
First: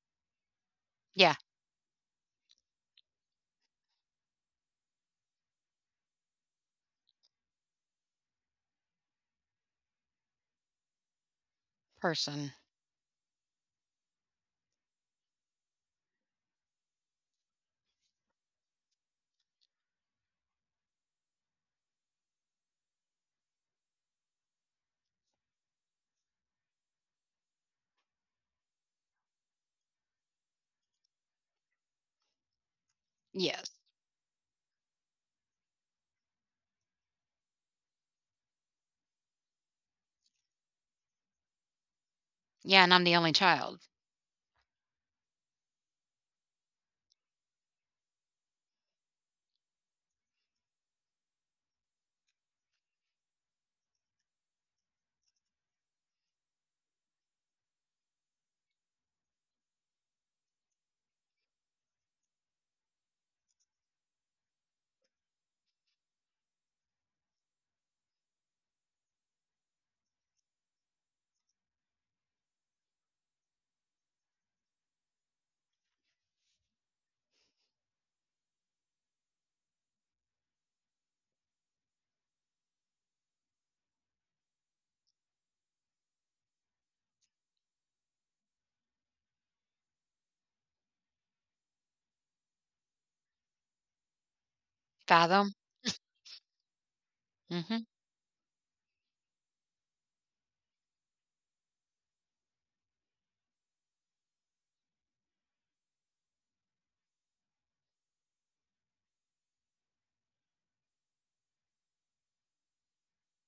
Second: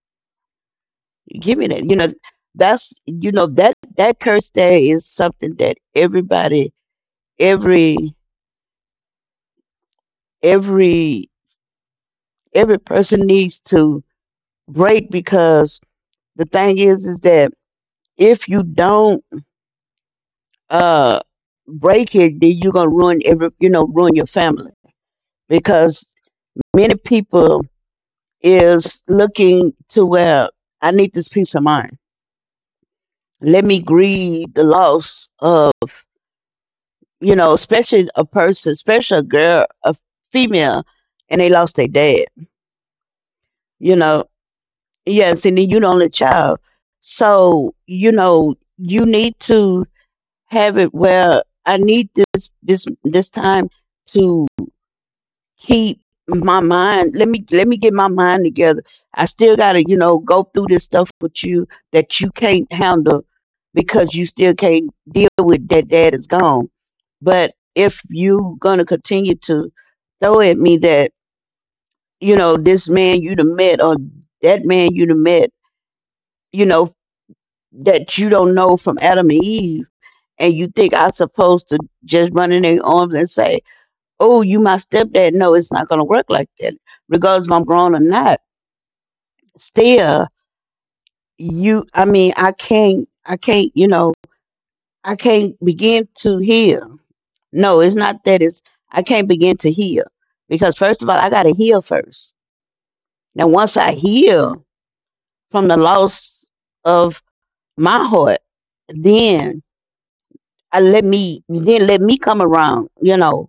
Speaker 1: Yeah.
Speaker 2: give me that. You know, that's that curse there is something that everybody, every every
Speaker 1: Person.
Speaker 2: every person needs to break, because the thing is that if you don't uh break it, then you're gonna ruin your family, because many people is looking to where I need this peace of mind. Let
Speaker 1: Yes.
Speaker 2: me grieve the loss of, especially a person, especially a girl, a female, and they lost their dad.
Speaker 1: Yeah, and I'm the only child.
Speaker 2: you know yes, and then you the only child, so, you need to have it where I need this time to keep my mind. Let me get my mind together. I still gotta, go through this stuff with you that you can't handle, because you still can't deal with that dad is gone. But if you gonna continue to throw at me that, this man you done met or that man you done met, you know that you don't know from Adam and Eve, and you think I'm supposed to just run in their arms and say, oh, you my stepdad. No, it's not gonna work like that. Regardless if I'm grown or not, still you I mean, I
Speaker 1: Fathom?
Speaker 2: can't begin to heal. No,
Speaker 1: Mhm.
Speaker 2: it's not that. It's I can't begin to heal. Because first of all, I gotta heal first. Now once I heal from the loss of my heart, then I let me then let me come around, you know.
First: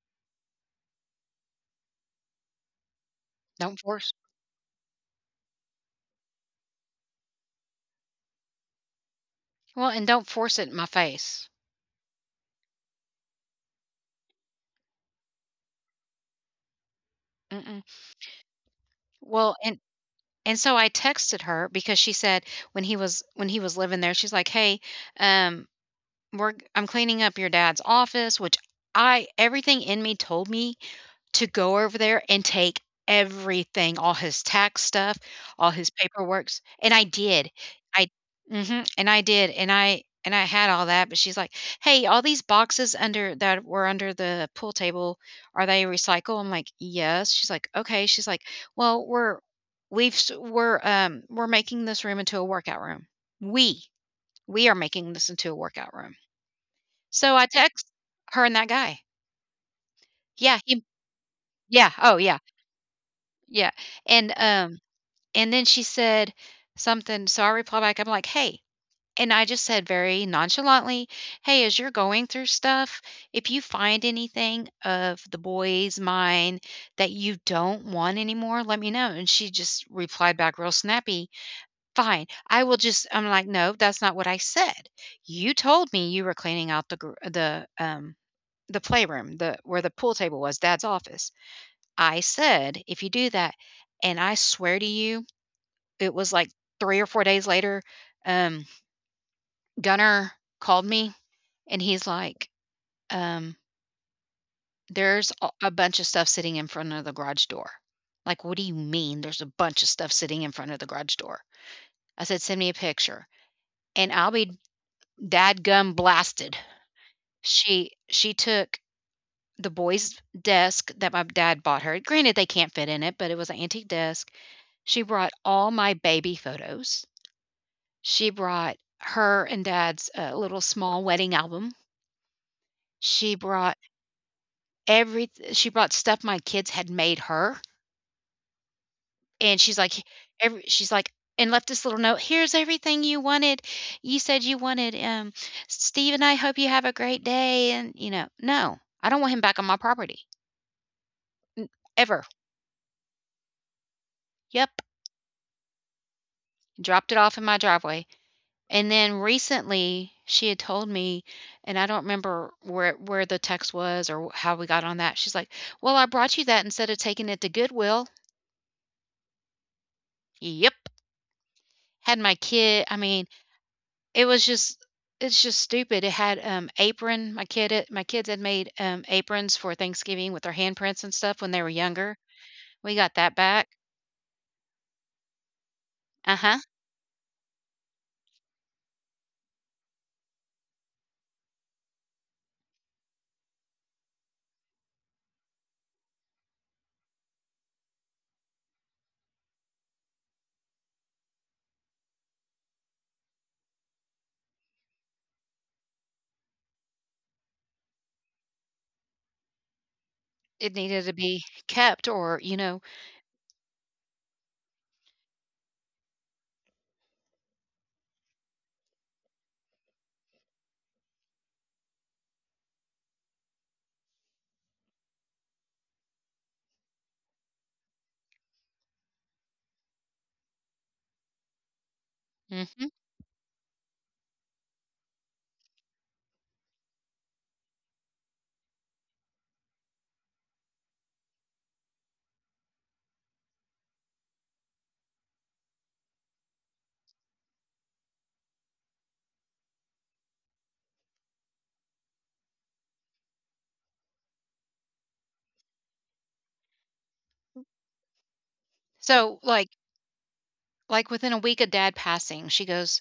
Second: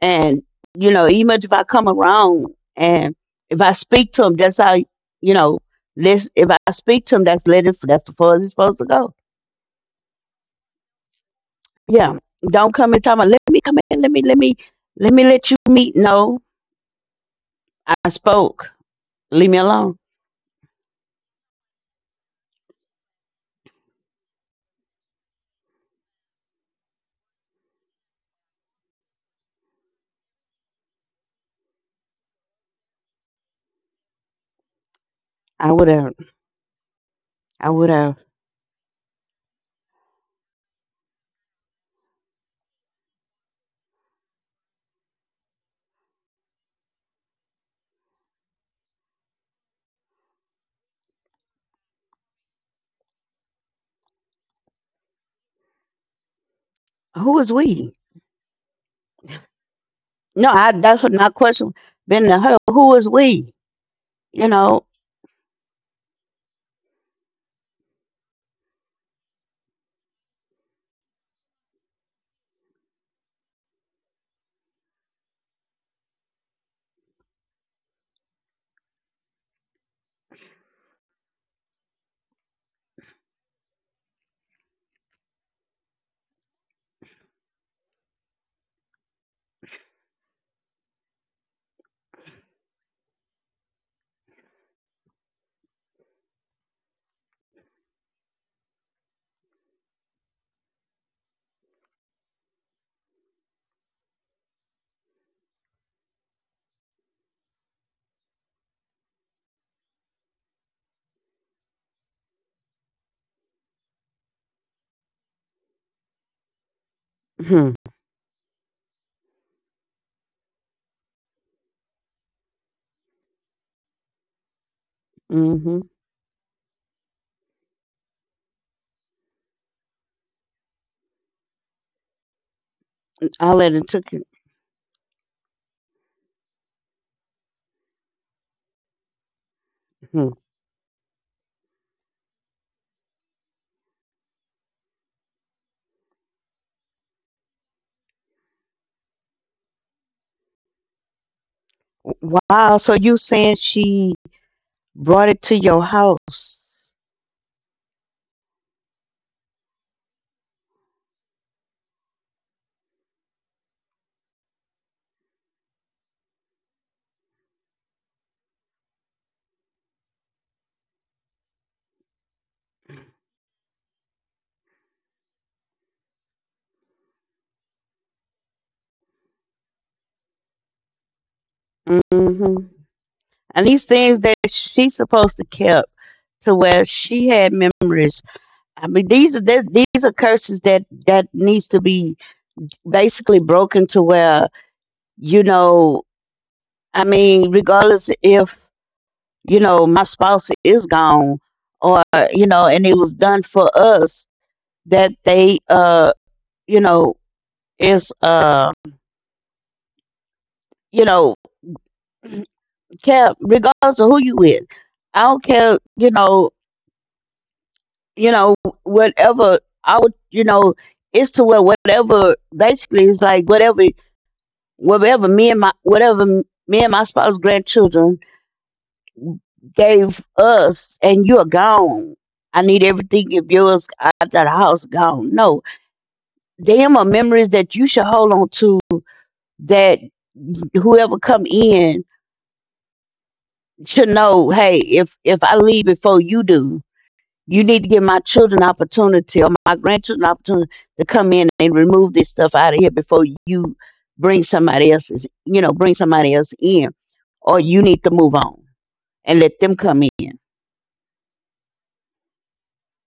Speaker 2: And, you know, even if I come around and if I
Speaker 1: Don't
Speaker 2: speak
Speaker 1: force
Speaker 2: to him, that's how, you know, if I speak to him, that's letting, that's the far as it's supposed to go.
Speaker 1: well, and don't force it in my face.
Speaker 2: Yeah. Don't come and tell me, let me come in, let me let you meet. No,
Speaker 1: Mm-mm.
Speaker 2: I spoke. Leave
Speaker 1: Well,
Speaker 2: me alone.
Speaker 1: and so I texted her because she said when he was living there, she's like, "Hey, um, we're I'm cleaning up your dad's office," which I everything in me told me to go over there and take everything, all his tax stuff, all
Speaker 2: I
Speaker 1: his
Speaker 2: would have,
Speaker 1: paperwork, and I did.
Speaker 2: I would
Speaker 1: I
Speaker 2: have,
Speaker 1: Mhm, and I did, and I had all that, but she's like, "Hey, all these boxes under that were under the pool table, are they recycled?" I'm like, "Yes." She's like, "Okay." She's like, "Well, we've we're making this room into a workout room. We we are making this into a workout room." So
Speaker 2: who
Speaker 1: I
Speaker 2: was
Speaker 1: text
Speaker 2: we?
Speaker 1: her and that guy.
Speaker 2: No,
Speaker 1: Yeah, he
Speaker 2: that's what my question
Speaker 1: yeah, oh
Speaker 2: been
Speaker 1: yeah.
Speaker 2: to her. Who was we?
Speaker 1: Yeah, and,
Speaker 2: You
Speaker 1: um,
Speaker 2: know.
Speaker 1: and then she said something, so I replied back, I'm like, "Hey," and I just said very nonchalantly, "Hey, as you're going through stuff, if you find anything of the boy's mind that you don't want anymore, let me know." And she just replied back real snappy, "Fine, I will just" I'm like, "No, that's not what I said. You told me you were cleaning out the playroom, the where the pool table was, dad's office. I said, "If you do that" and I swear to you, it was like 3 or 4 days later, um, Gunner called me and he's like, um, "There's a bunch of stuff sitting in front of the garage door." Like, "What do you mean there's a bunch of stuff sitting in front of the garage door?" I said, "Send me a picture." And I'll be dadgum blasted.
Speaker 2: Hmm.
Speaker 1: She took the boy's desk that my dad bought her. Granted, they can't fit in it, but it was an antique desk. She brought all
Speaker 2: Mm-hmm.
Speaker 1: my baby photos. She brought her and dad's, little small wedding album. She
Speaker 2: I let
Speaker 1: brought
Speaker 2: it took it.
Speaker 1: she brought stuff my kids had made her, and she's like,
Speaker 2: Hmm.
Speaker 1: every she's like and left this little note, "Here's everything you wanted. You said you wanted, Steve and I hope you have a great day," and, you know, no, I don't want him back on my property, ever.
Speaker 2: Wow. So you saying she
Speaker 1: Yep,
Speaker 2: brought it to your house.
Speaker 1: dropped it off in my driveway. And then recently, she had told me, and I don't remember where the text was or how we got on that. She's like, "Well, I brought you that instead of taking it to Goodwill." Yep. Had my kid I mean, it was just it's just stupid. It had, apron my kid had my kids had made, aprons for Thanksgiving with their handprints and stuff when they were younger.
Speaker 2: Hmm.
Speaker 1: We got that
Speaker 2: And
Speaker 1: back.
Speaker 2: these things that she's supposed to keep, to
Speaker 1: Uh-huh.
Speaker 2: where she had memories. I mean, these are curses that needs to be basically broken to where, you know. I mean, regardless if, you know, my spouse is gone, or, you know, and it was done for us that they, you know, is,
Speaker 1: It
Speaker 2: you
Speaker 1: needed to
Speaker 2: know,
Speaker 1: be kept or, you know,
Speaker 2: care regardless of who you with. I don't care, you know, whatever I would, you know, it's to where whatever, basically it's like whatever me and my, whatever me and my spouse, grandchildren gave us, and you're gone. I need
Speaker 1: mhm.
Speaker 2: everything of yours out of the house, gone. No. Them are memories that you should hold on to, that whoever come in should know, hey, if I leave before you do, you need to give my children opportunity, or my grandchildren opportunity, to come in and remove this stuff out of here before you bring somebody else in. Or you need to move on and
Speaker 1: So,
Speaker 2: let them come in.
Speaker 1: like, within a week of dad passing, she goes,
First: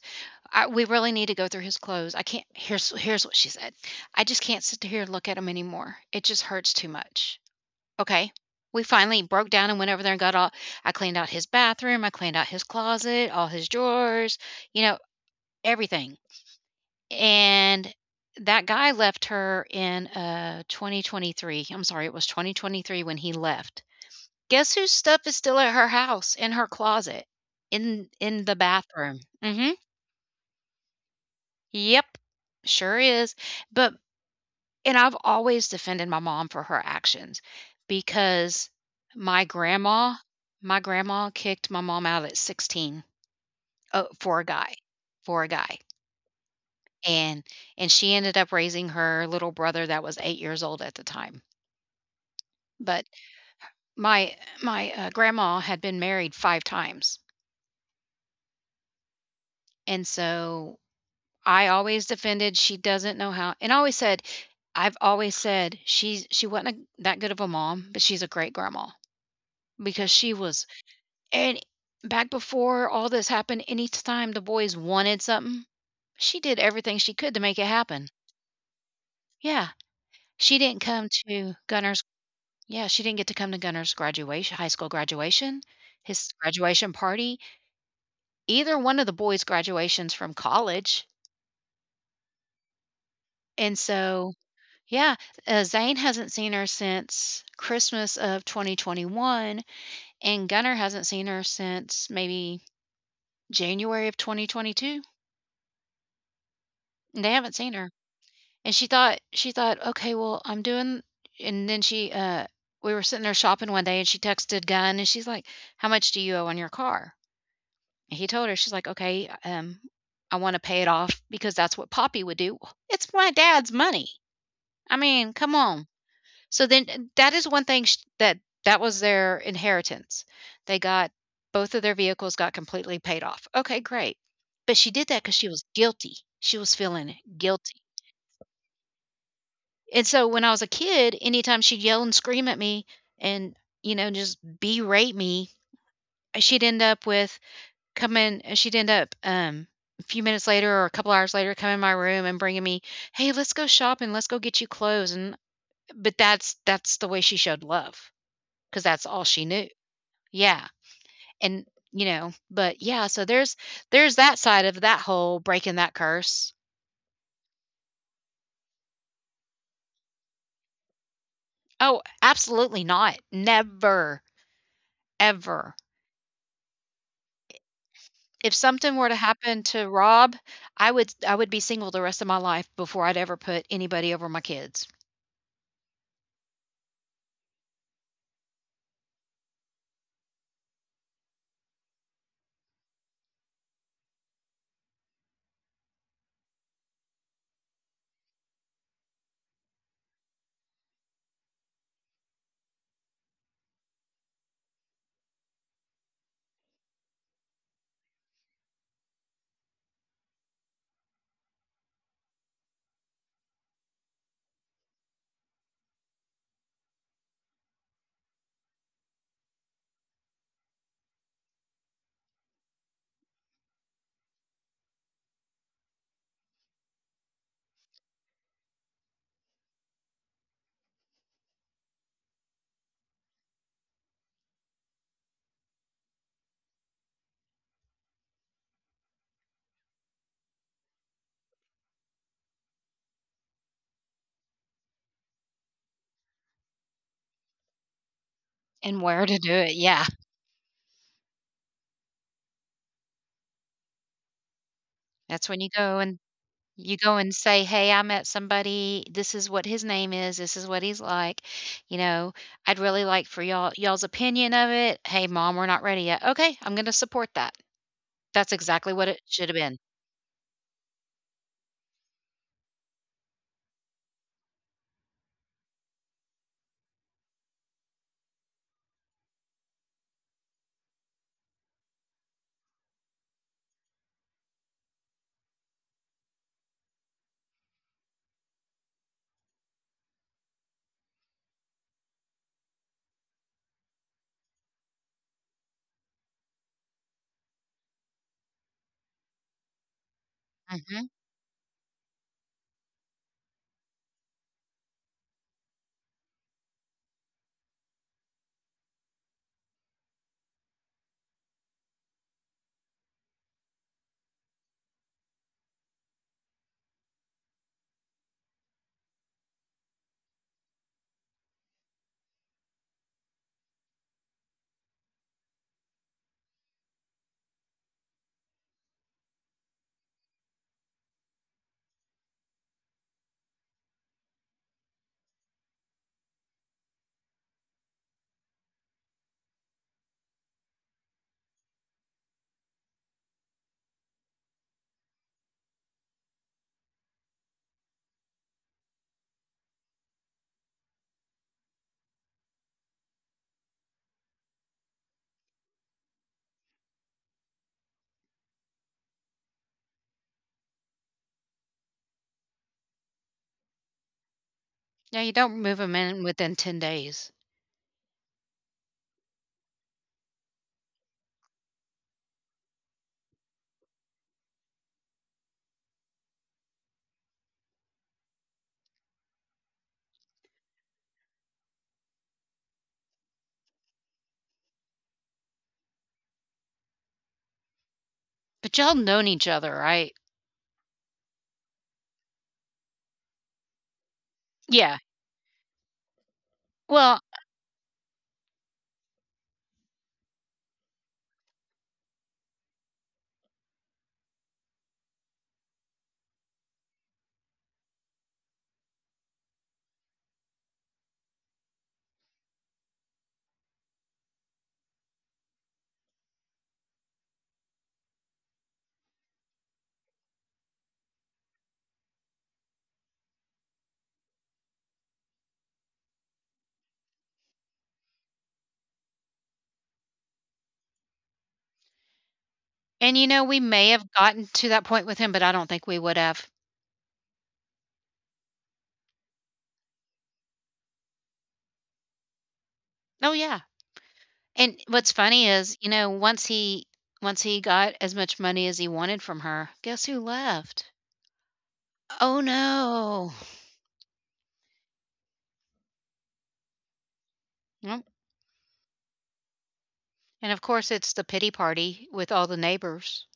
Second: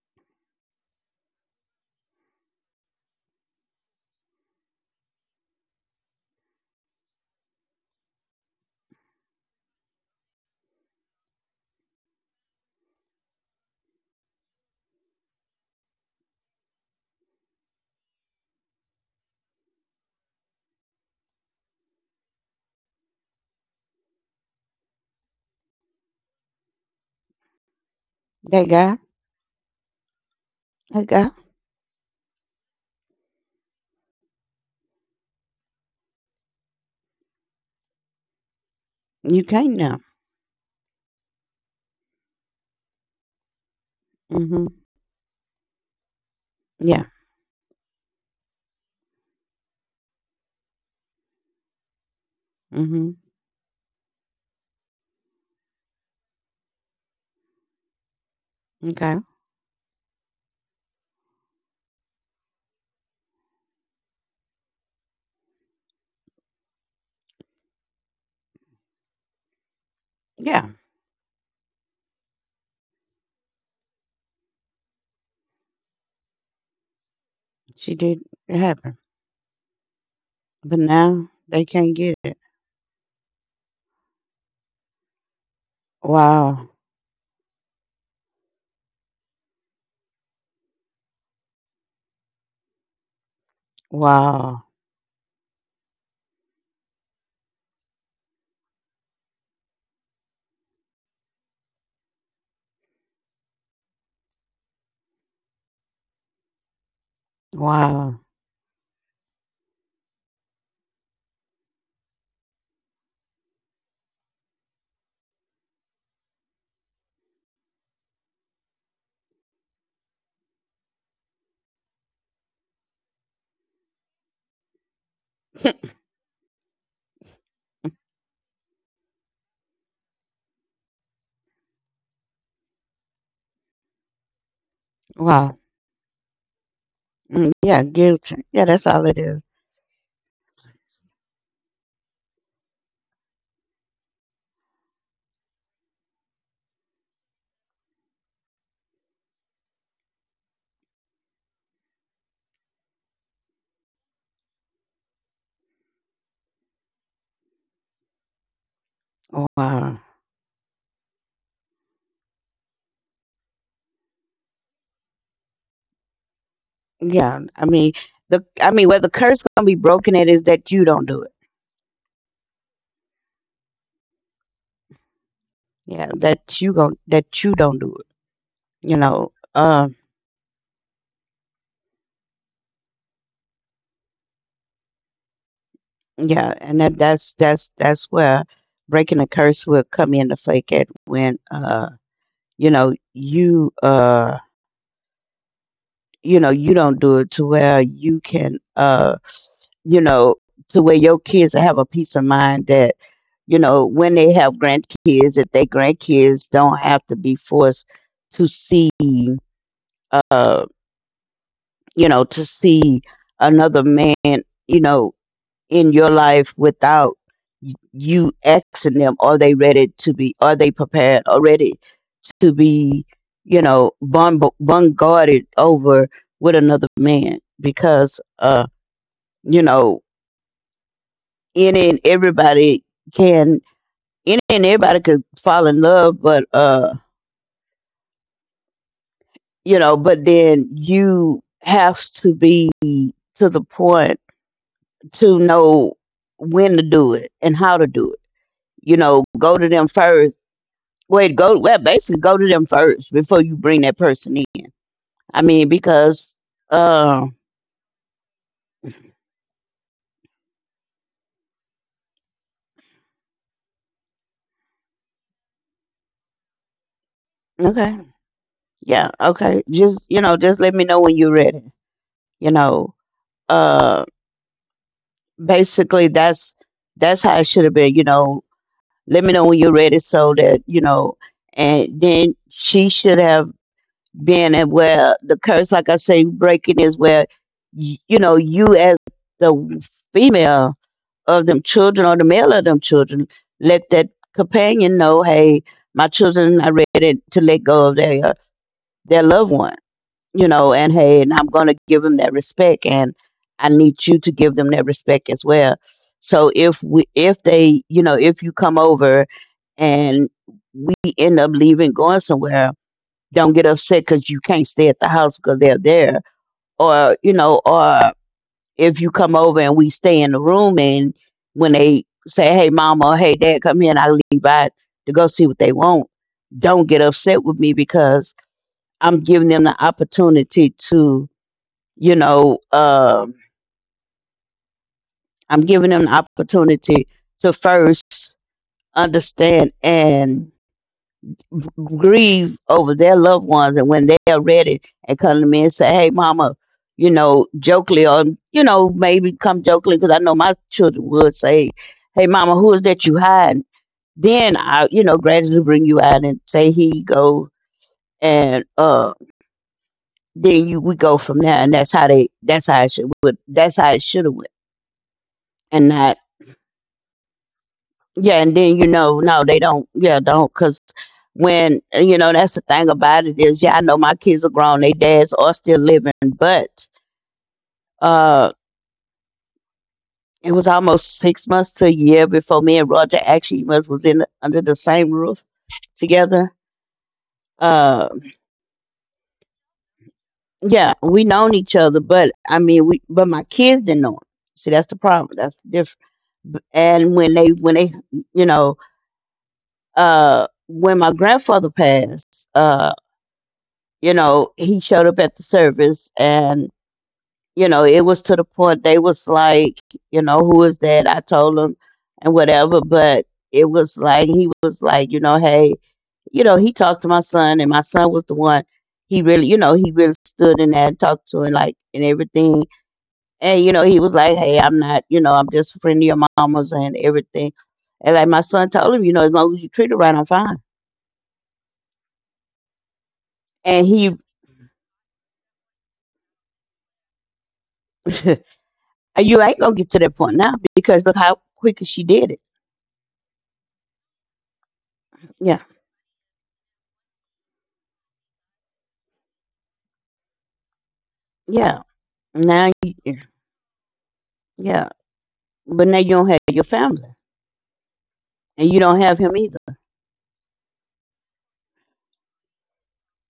Speaker 1: we really need to go through his clothes. I can't. Here's what she said. I just can't sit here and look at him anymore. It just hurts too much. Okay. We finally broke down and went over there and got all. I cleaned out his bathroom. I cleaned out his closet, all his drawers. You know, everything. And that guy left her in 2023. I'm sorry, it was 2023 when he left. Guess whose stuff is still at her house in her closet in the
Speaker 2: Hey guy,
Speaker 1: bathroom.
Speaker 2: hey guy,
Speaker 1: Yep, sure is. But and I've always defended my mom for her actions because my
Speaker 2: you came now.
Speaker 1: grandma my grandma kicked my mom out at 16, for a
Speaker 2: Mm-hmm.
Speaker 1: guy, for a guy.
Speaker 2: Yeah.
Speaker 1: And and she ended up raising her little brother that was 8 years old at the time.
Speaker 2: Mm-hmm.
Speaker 1: But my my grandma had been married 5 times.
Speaker 2: Okay.
Speaker 1: And so I always defended she doesn't know how, and I always said I've always said she wasn't a, that good of a mom, but she's a great grandma because she was.
Speaker 2: Yeah.
Speaker 1: And back before all this happened, anytime the boys wanted something, she did everything she could to make it
Speaker 2: She
Speaker 1: happen.
Speaker 2: did it happen.
Speaker 1: Yeah, she didn't
Speaker 2: But
Speaker 1: come
Speaker 2: now
Speaker 1: to
Speaker 2: they can't get it.
Speaker 1: She didn't get to come to Gunner's graduation, high school graduation, his
Speaker 2: Wow.
Speaker 1: graduation party, either one of the boys' graduations from college. And so
Speaker 2: Wow.
Speaker 1: yeah, Zane hasn't seen her since Christmas of 2021, and Gunnar hasn't seen her since maybe January of 2022. And They haven't seen her,
Speaker 2: Wow.
Speaker 1: and she thought, okay, well, I'm doing, and then she we were sitting there shopping one day, and she texted Gunn, and she's like, "How much do you owe on your car?" And he told her, she's like, "Okay, I want to pay it off because that's what Poppy would do. It's my dad's money. I mean, come on." So then that is one thing sh that that was their inheritance. They got both of their vehicles got completely paid off. Okay, great. But she did that because she
Speaker 2: Wow.
Speaker 1: was guilty. She was feeling
Speaker 2: Mm,
Speaker 1: guilty.
Speaker 2: yeah, guilty. Yeah, that's all it is.
Speaker 1: And so when I was a kid, anytime she'd yell and scream at me and, you know, just berate me, uh, she'd end up with she'd end up, a few minutes later or a couple hours later, come in my room and bringing me, "Hey, let's go shopping, let's go get you clothes," and but that's the way she showed love because that's all she knew.
Speaker 2: Wow.
Speaker 1: Yeah, and, so there's that side of that whole breaking that curse.
Speaker 2: Yeah, I mean, where the curse gonna be broken at is that you don't do it.
Speaker 1: Oh, absolutely not. Never, ever.
Speaker 2: Yeah, that you don't do it.
Speaker 1: If something
Speaker 2: You
Speaker 1: were to
Speaker 2: know.
Speaker 1: happen to Rob, I would be single the rest of my life before I'd ever put anybody over my kids.
Speaker 2: Yeah, and that's where breaking the curse will come in, to fake it, when, you know, you, you know, you don't do it, to where you can, you know, to where your kids have a peace of mind, that, you know, when they have grandkids, that their grandkids don't have to be forced to see, uh, you know, to see another man, you know, in your life, without you asking them, are they ready to be, are they prepared already to be, you know, bombarded over with another man? Because, you know, any and everybody can, any and everybody could fall in love, but, you know, but then you have to be to the point to know when to do it and how to do it. You
Speaker 1: And where
Speaker 2: know,
Speaker 1: to do
Speaker 2: go to
Speaker 1: it,
Speaker 2: them
Speaker 1: yeah.
Speaker 2: first. Wait, basically go to them first before you bring that person in. I
Speaker 1: That's when
Speaker 2: mean, because,
Speaker 1: you go
Speaker 2: uh
Speaker 1: and say, "Hey, I met somebody. This is what his name is. This is what he's like. You know, I'd really like for y'all's opinion of it. Hey, mom, we're not ready yet. Okay, I'm gonna support that."
Speaker 2: okay.
Speaker 1: That's exactly what
Speaker 2: Yeah,
Speaker 1: it should have
Speaker 2: okay.
Speaker 1: been.
Speaker 2: Just, you know, just let me know when you're ready. You know. Uh Basically that's how it should have been, you know. Let me know when you're ready, so that, you know, and then she should have, being at where the curse, like I say, breaking is where, you know, you, as the female of them children or the male of them children, let that companion know, hey, my children are ready to let go of their, their loved one, you know, and
Speaker 1: Mhm.
Speaker 2: hey, and I'm going to give them that respect, and I need you to give them that respect as well. So, if they, you know, if you come over and we end up leaving, going somewhere, don't get upset because you can't stay at the house because they're there, or, you know, or if you come over and we stay in the room, and when they say, hey mama, or hey dad, come here, and I leave out to go see what they want, don't get upset with me because I'm giving them the opportunity to, you know um I'm giving them the opportunity to first understand and grieve over their loved ones, and when they are ready and come to me and say, hey mama, you know, jokingly, or, you know, maybe come jokingly, because I know my children would say, hey mama, who is that you hiding, then I, gradually bring you out and say, here you go, and, then you we go from there, and that's how it should have went.
Speaker 1: Yeah, you don't move
Speaker 2: And
Speaker 1: 'em
Speaker 2: not
Speaker 1: in within 10 days.
Speaker 2: Yeah, and then, you know, no, they don't. Yeah, don't, because when, you know, that's the thing about it is, yeah, I know my kids are grown, they dads are still living, but, uh, it was almost 6 months to a year before me and Roger actually was in under the same roof together. Uh,
Speaker 1: But y'all known each other, right?
Speaker 2: yeah, we known each other, but I mean, we but my kids didn't know. Him. See, that's
Speaker 1: Yeah.
Speaker 2: the problem. That's the difference.
Speaker 1: Well,
Speaker 2: And when they when they you know when my grandfather passed. You know, he showed up at the service, and, you know, it was to the point they was like, you know, who is that? I told them and whatever, but it was like he was like, you know, hey, you know, he talked to my son, and my son was the one, he really stood in there and talked to him, like, and everything. And, you know, he was like, hey, I'm not, you know, I'm just a friend of your mama's, and everything. And like my son told him, you know, as long as you treat her right, I'm fine.
Speaker 1: and, you know, we
Speaker 2: And
Speaker 1: may have
Speaker 2: he
Speaker 1: gotten to that point with him, but I don't think we would have.
Speaker 2: and you ain't gonna get to that point now because look how quick she did it.
Speaker 1: Oh, yeah. And what's funny
Speaker 2: Yeah,
Speaker 1: is, you know, once he got as much money as he wanted from her, guess who left?
Speaker 2: yeah.
Speaker 1: Oh,
Speaker 2: Now, you,
Speaker 1: no.
Speaker 2: yeah, but now you don't have your family,
Speaker 1: Yep.
Speaker 2: and you don't have him either.
Speaker 1: And, of course, it's the pity party with all the neighbors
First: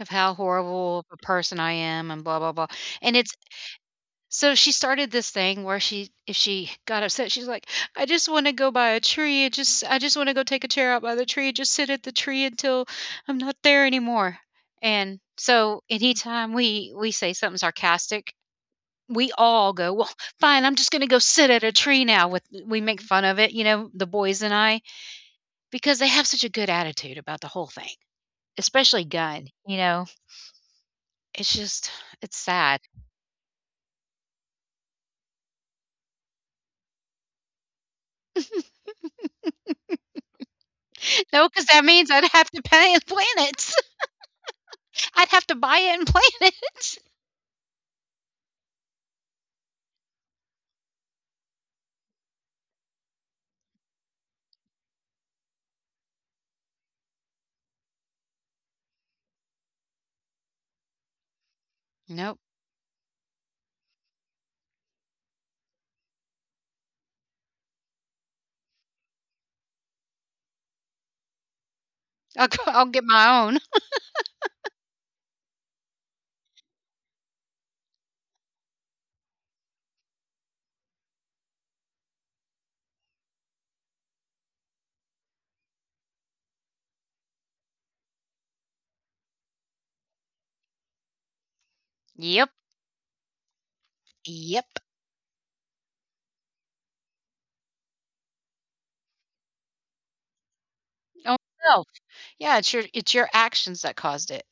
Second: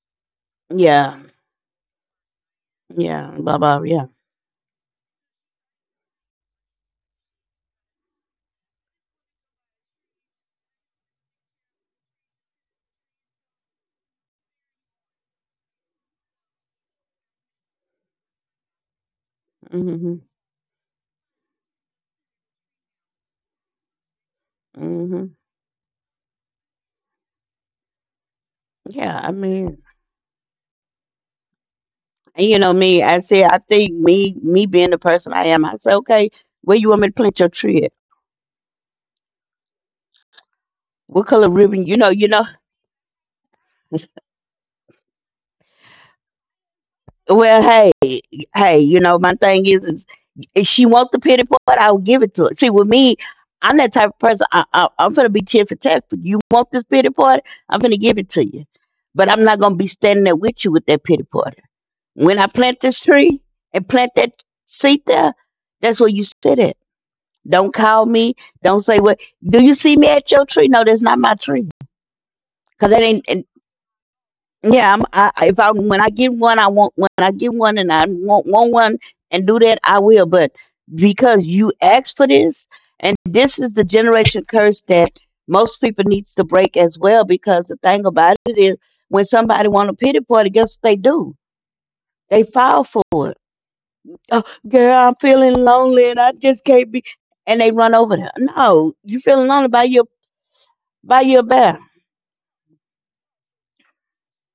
Speaker 1: of how horrible of a
Speaker 2: Yeah,
Speaker 1: person I am and blah, blah, blah. And
Speaker 2: yeah,
Speaker 1: it's
Speaker 2: blah blah. Yeah.
Speaker 1: So she started this thing where she if she got upset, she's like, "I just wanna go by a tree, I just wanna go take a chair out by the tree, just sit at the tree until I'm not there anymore." And so anytime we say something sarcastic, we all go, "Well,
Speaker 2: mm
Speaker 1: fine, I'm just gonna go sit at a tree now," with we make fun of it, you know, the boys and I,
Speaker 2: mm hmm
Speaker 1: because they have such a good attitude about the whole thing. Especially
Speaker 2: Yeah. I
Speaker 1: Gun,
Speaker 2: mean,
Speaker 1: you know? It's just it's
Speaker 2: and you know
Speaker 1: sad.
Speaker 2: me. I said, me being the person I am. I said, okay, where you want me to plant your tree at? What
Speaker 1: No,
Speaker 2: color
Speaker 1: because that
Speaker 2: ribbon? You know,
Speaker 1: means I'd
Speaker 2: you know.
Speaker 1: have to pay and plan it. I'd have to buy it and plant it.
Speaker 2: Well, hey. Hey, you know, my thing is if she wants the pity part, I'll give it to her. See, with me, I'm that type of person. I'm gonna be tit for tat. You want this pity party? I'm gonna give it to you. But I'm not gonna be standing there with you with that pity party. When
Speaker 1: Nope.
Speaker 2: I plant this tree and plant that seed there, that's where you sit at. Don't call me. Don't say what. Do you see me at your tree? No, that's not my tree.
Speaker 1: I'll go,
Speaker 2: Cause
Speaker 1: I'll
Speaker 2: that
Speaker 1: get
Speaker 2: ain't.
Speaker 1: my own.
Speaker 2: Yeah, if I when I get one, I want when I get one, and I want one and do that, I will. But because you asked for this, and this is the generation curse that most people needs to break as well. Because the thing about it is, when somebody want a pity party, guess what they do? They
Speaker 1: Yep.
Speaker 2: file for it. Oh,
Speaker 1: Yep.
Speaker 2: girl, I'm feeling lonely, and I just can't be. And they run over there. No, you feeling lonely? Buy your buy
Speaker 1: Oh,
Speaker 2: your bear.
Speaker 1: no. Yeah, it's your actions that caused it,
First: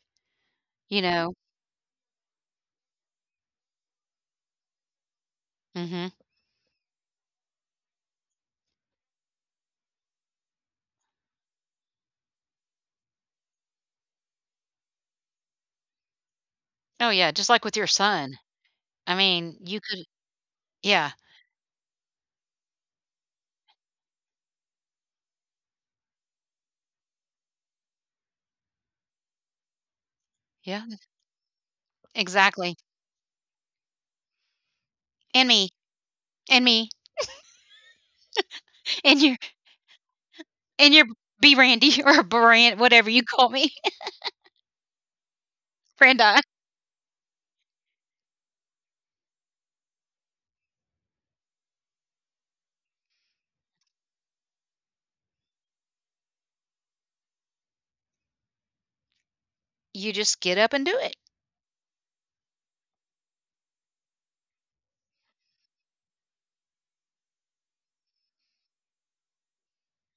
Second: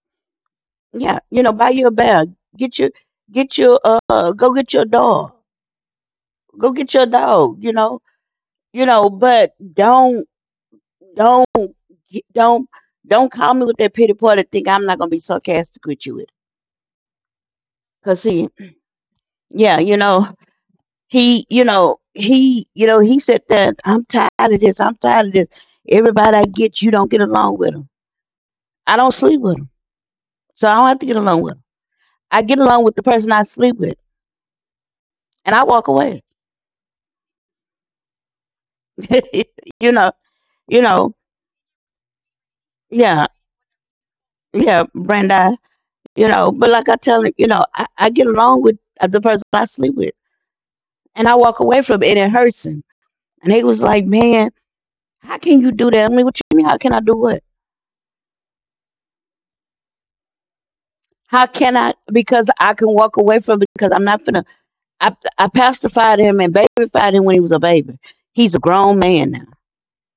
Speaker 1: you
Speaker 2: Yeah,
Speaker 1: know?
Speaker 2: you know, buy your bear. Get your get your go get your dog.
Speaker 1: Mhm.
Speaker 2: Go get your dog. But don't get- don't call me with that pity party. Think I'm not gonna be sarcastic with you with it.
Speaker 1: Oh, yeah, just like with your
Speaker 2: Cause
Speaker 1: son.
Speaker 2: see,
Speaker 1: I mean,
Speaker 2: yeah,
Speaker 1: you could Yeah.
Speaker 2: he said that I'm tired of this. I'm tired of this. Everybody I get, you don't get along with them. I don't sleep with them, so I
Speaker 1: Yeah,
Speaker 2: don't have to get along with them. I get
Speaker 1: exactly.
Speaker 2: along with the person I sleep with,
Speaker 1: And
Speaker 2: and I
Speaker 1: me,
Speaker 2: walk away.
Speaker 1: and me, and your
Speaker 2: you know, you
Speaker 1: and your
Speaker 2: know,
Speaker 1: B Randy or Brand whatever you
Speaker 2: yeah,
Speaker 1: call me,
Speaker 2: yeah, Brandi.
Speaker 1: Brandi.
Speaker 2: But like I tell him, I get along with the person I sleep with, and I walk away from it, and it hurts him. And he was like, "Man, how can you do that?" I mean, what you mean? How can I do what?
Speaker 1: You just get up and do it.
Speaker 2: How can I? Because I can walk away from it because I'm not gonna. I pacified him and babyfied him when he was a baby. He's a grown man now.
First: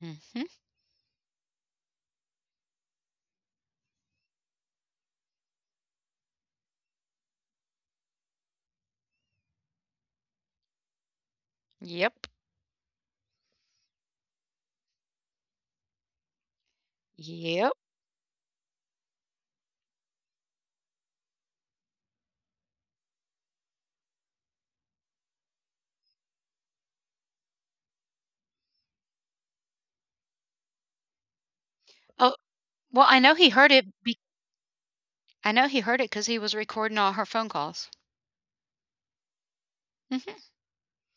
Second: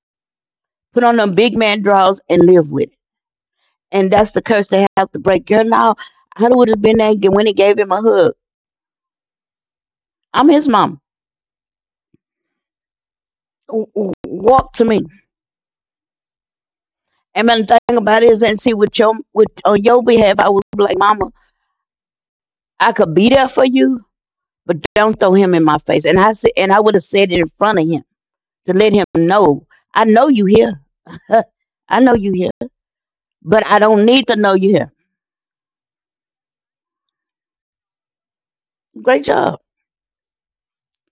Speaker 1: Mhm.
Speaker 2: Put on them big man drawers and live with it. And that's the curse they have to break. Girl, now I would have been there when he gave him a hug. I'm his mom.
Speaker 1: Yep.
Speaker 2: Walk to me. And
Speaker 1: Yep.
Speaker 2: the thing about it is, and see, with on your behalf, I would be like, Mama, I could be there for you, but don't throw him in my face. And I said, and I would have said it in front of him to let him know, I know you here, I know you
Speaker 1: Oh,
Speaker 2: here,
Speaker 1: well, I know he
Speaker 2: but
Speaker 1: heard
Speaker 2: I
Speaker 1: it
Speaker 2: don't
Speaker 1: be
Speaker 2: need to know you here.
Speaker 1: I know he heard it because he was recording all her phone calls.
Speaker 2: Great job.
Speaker 1: Mhm.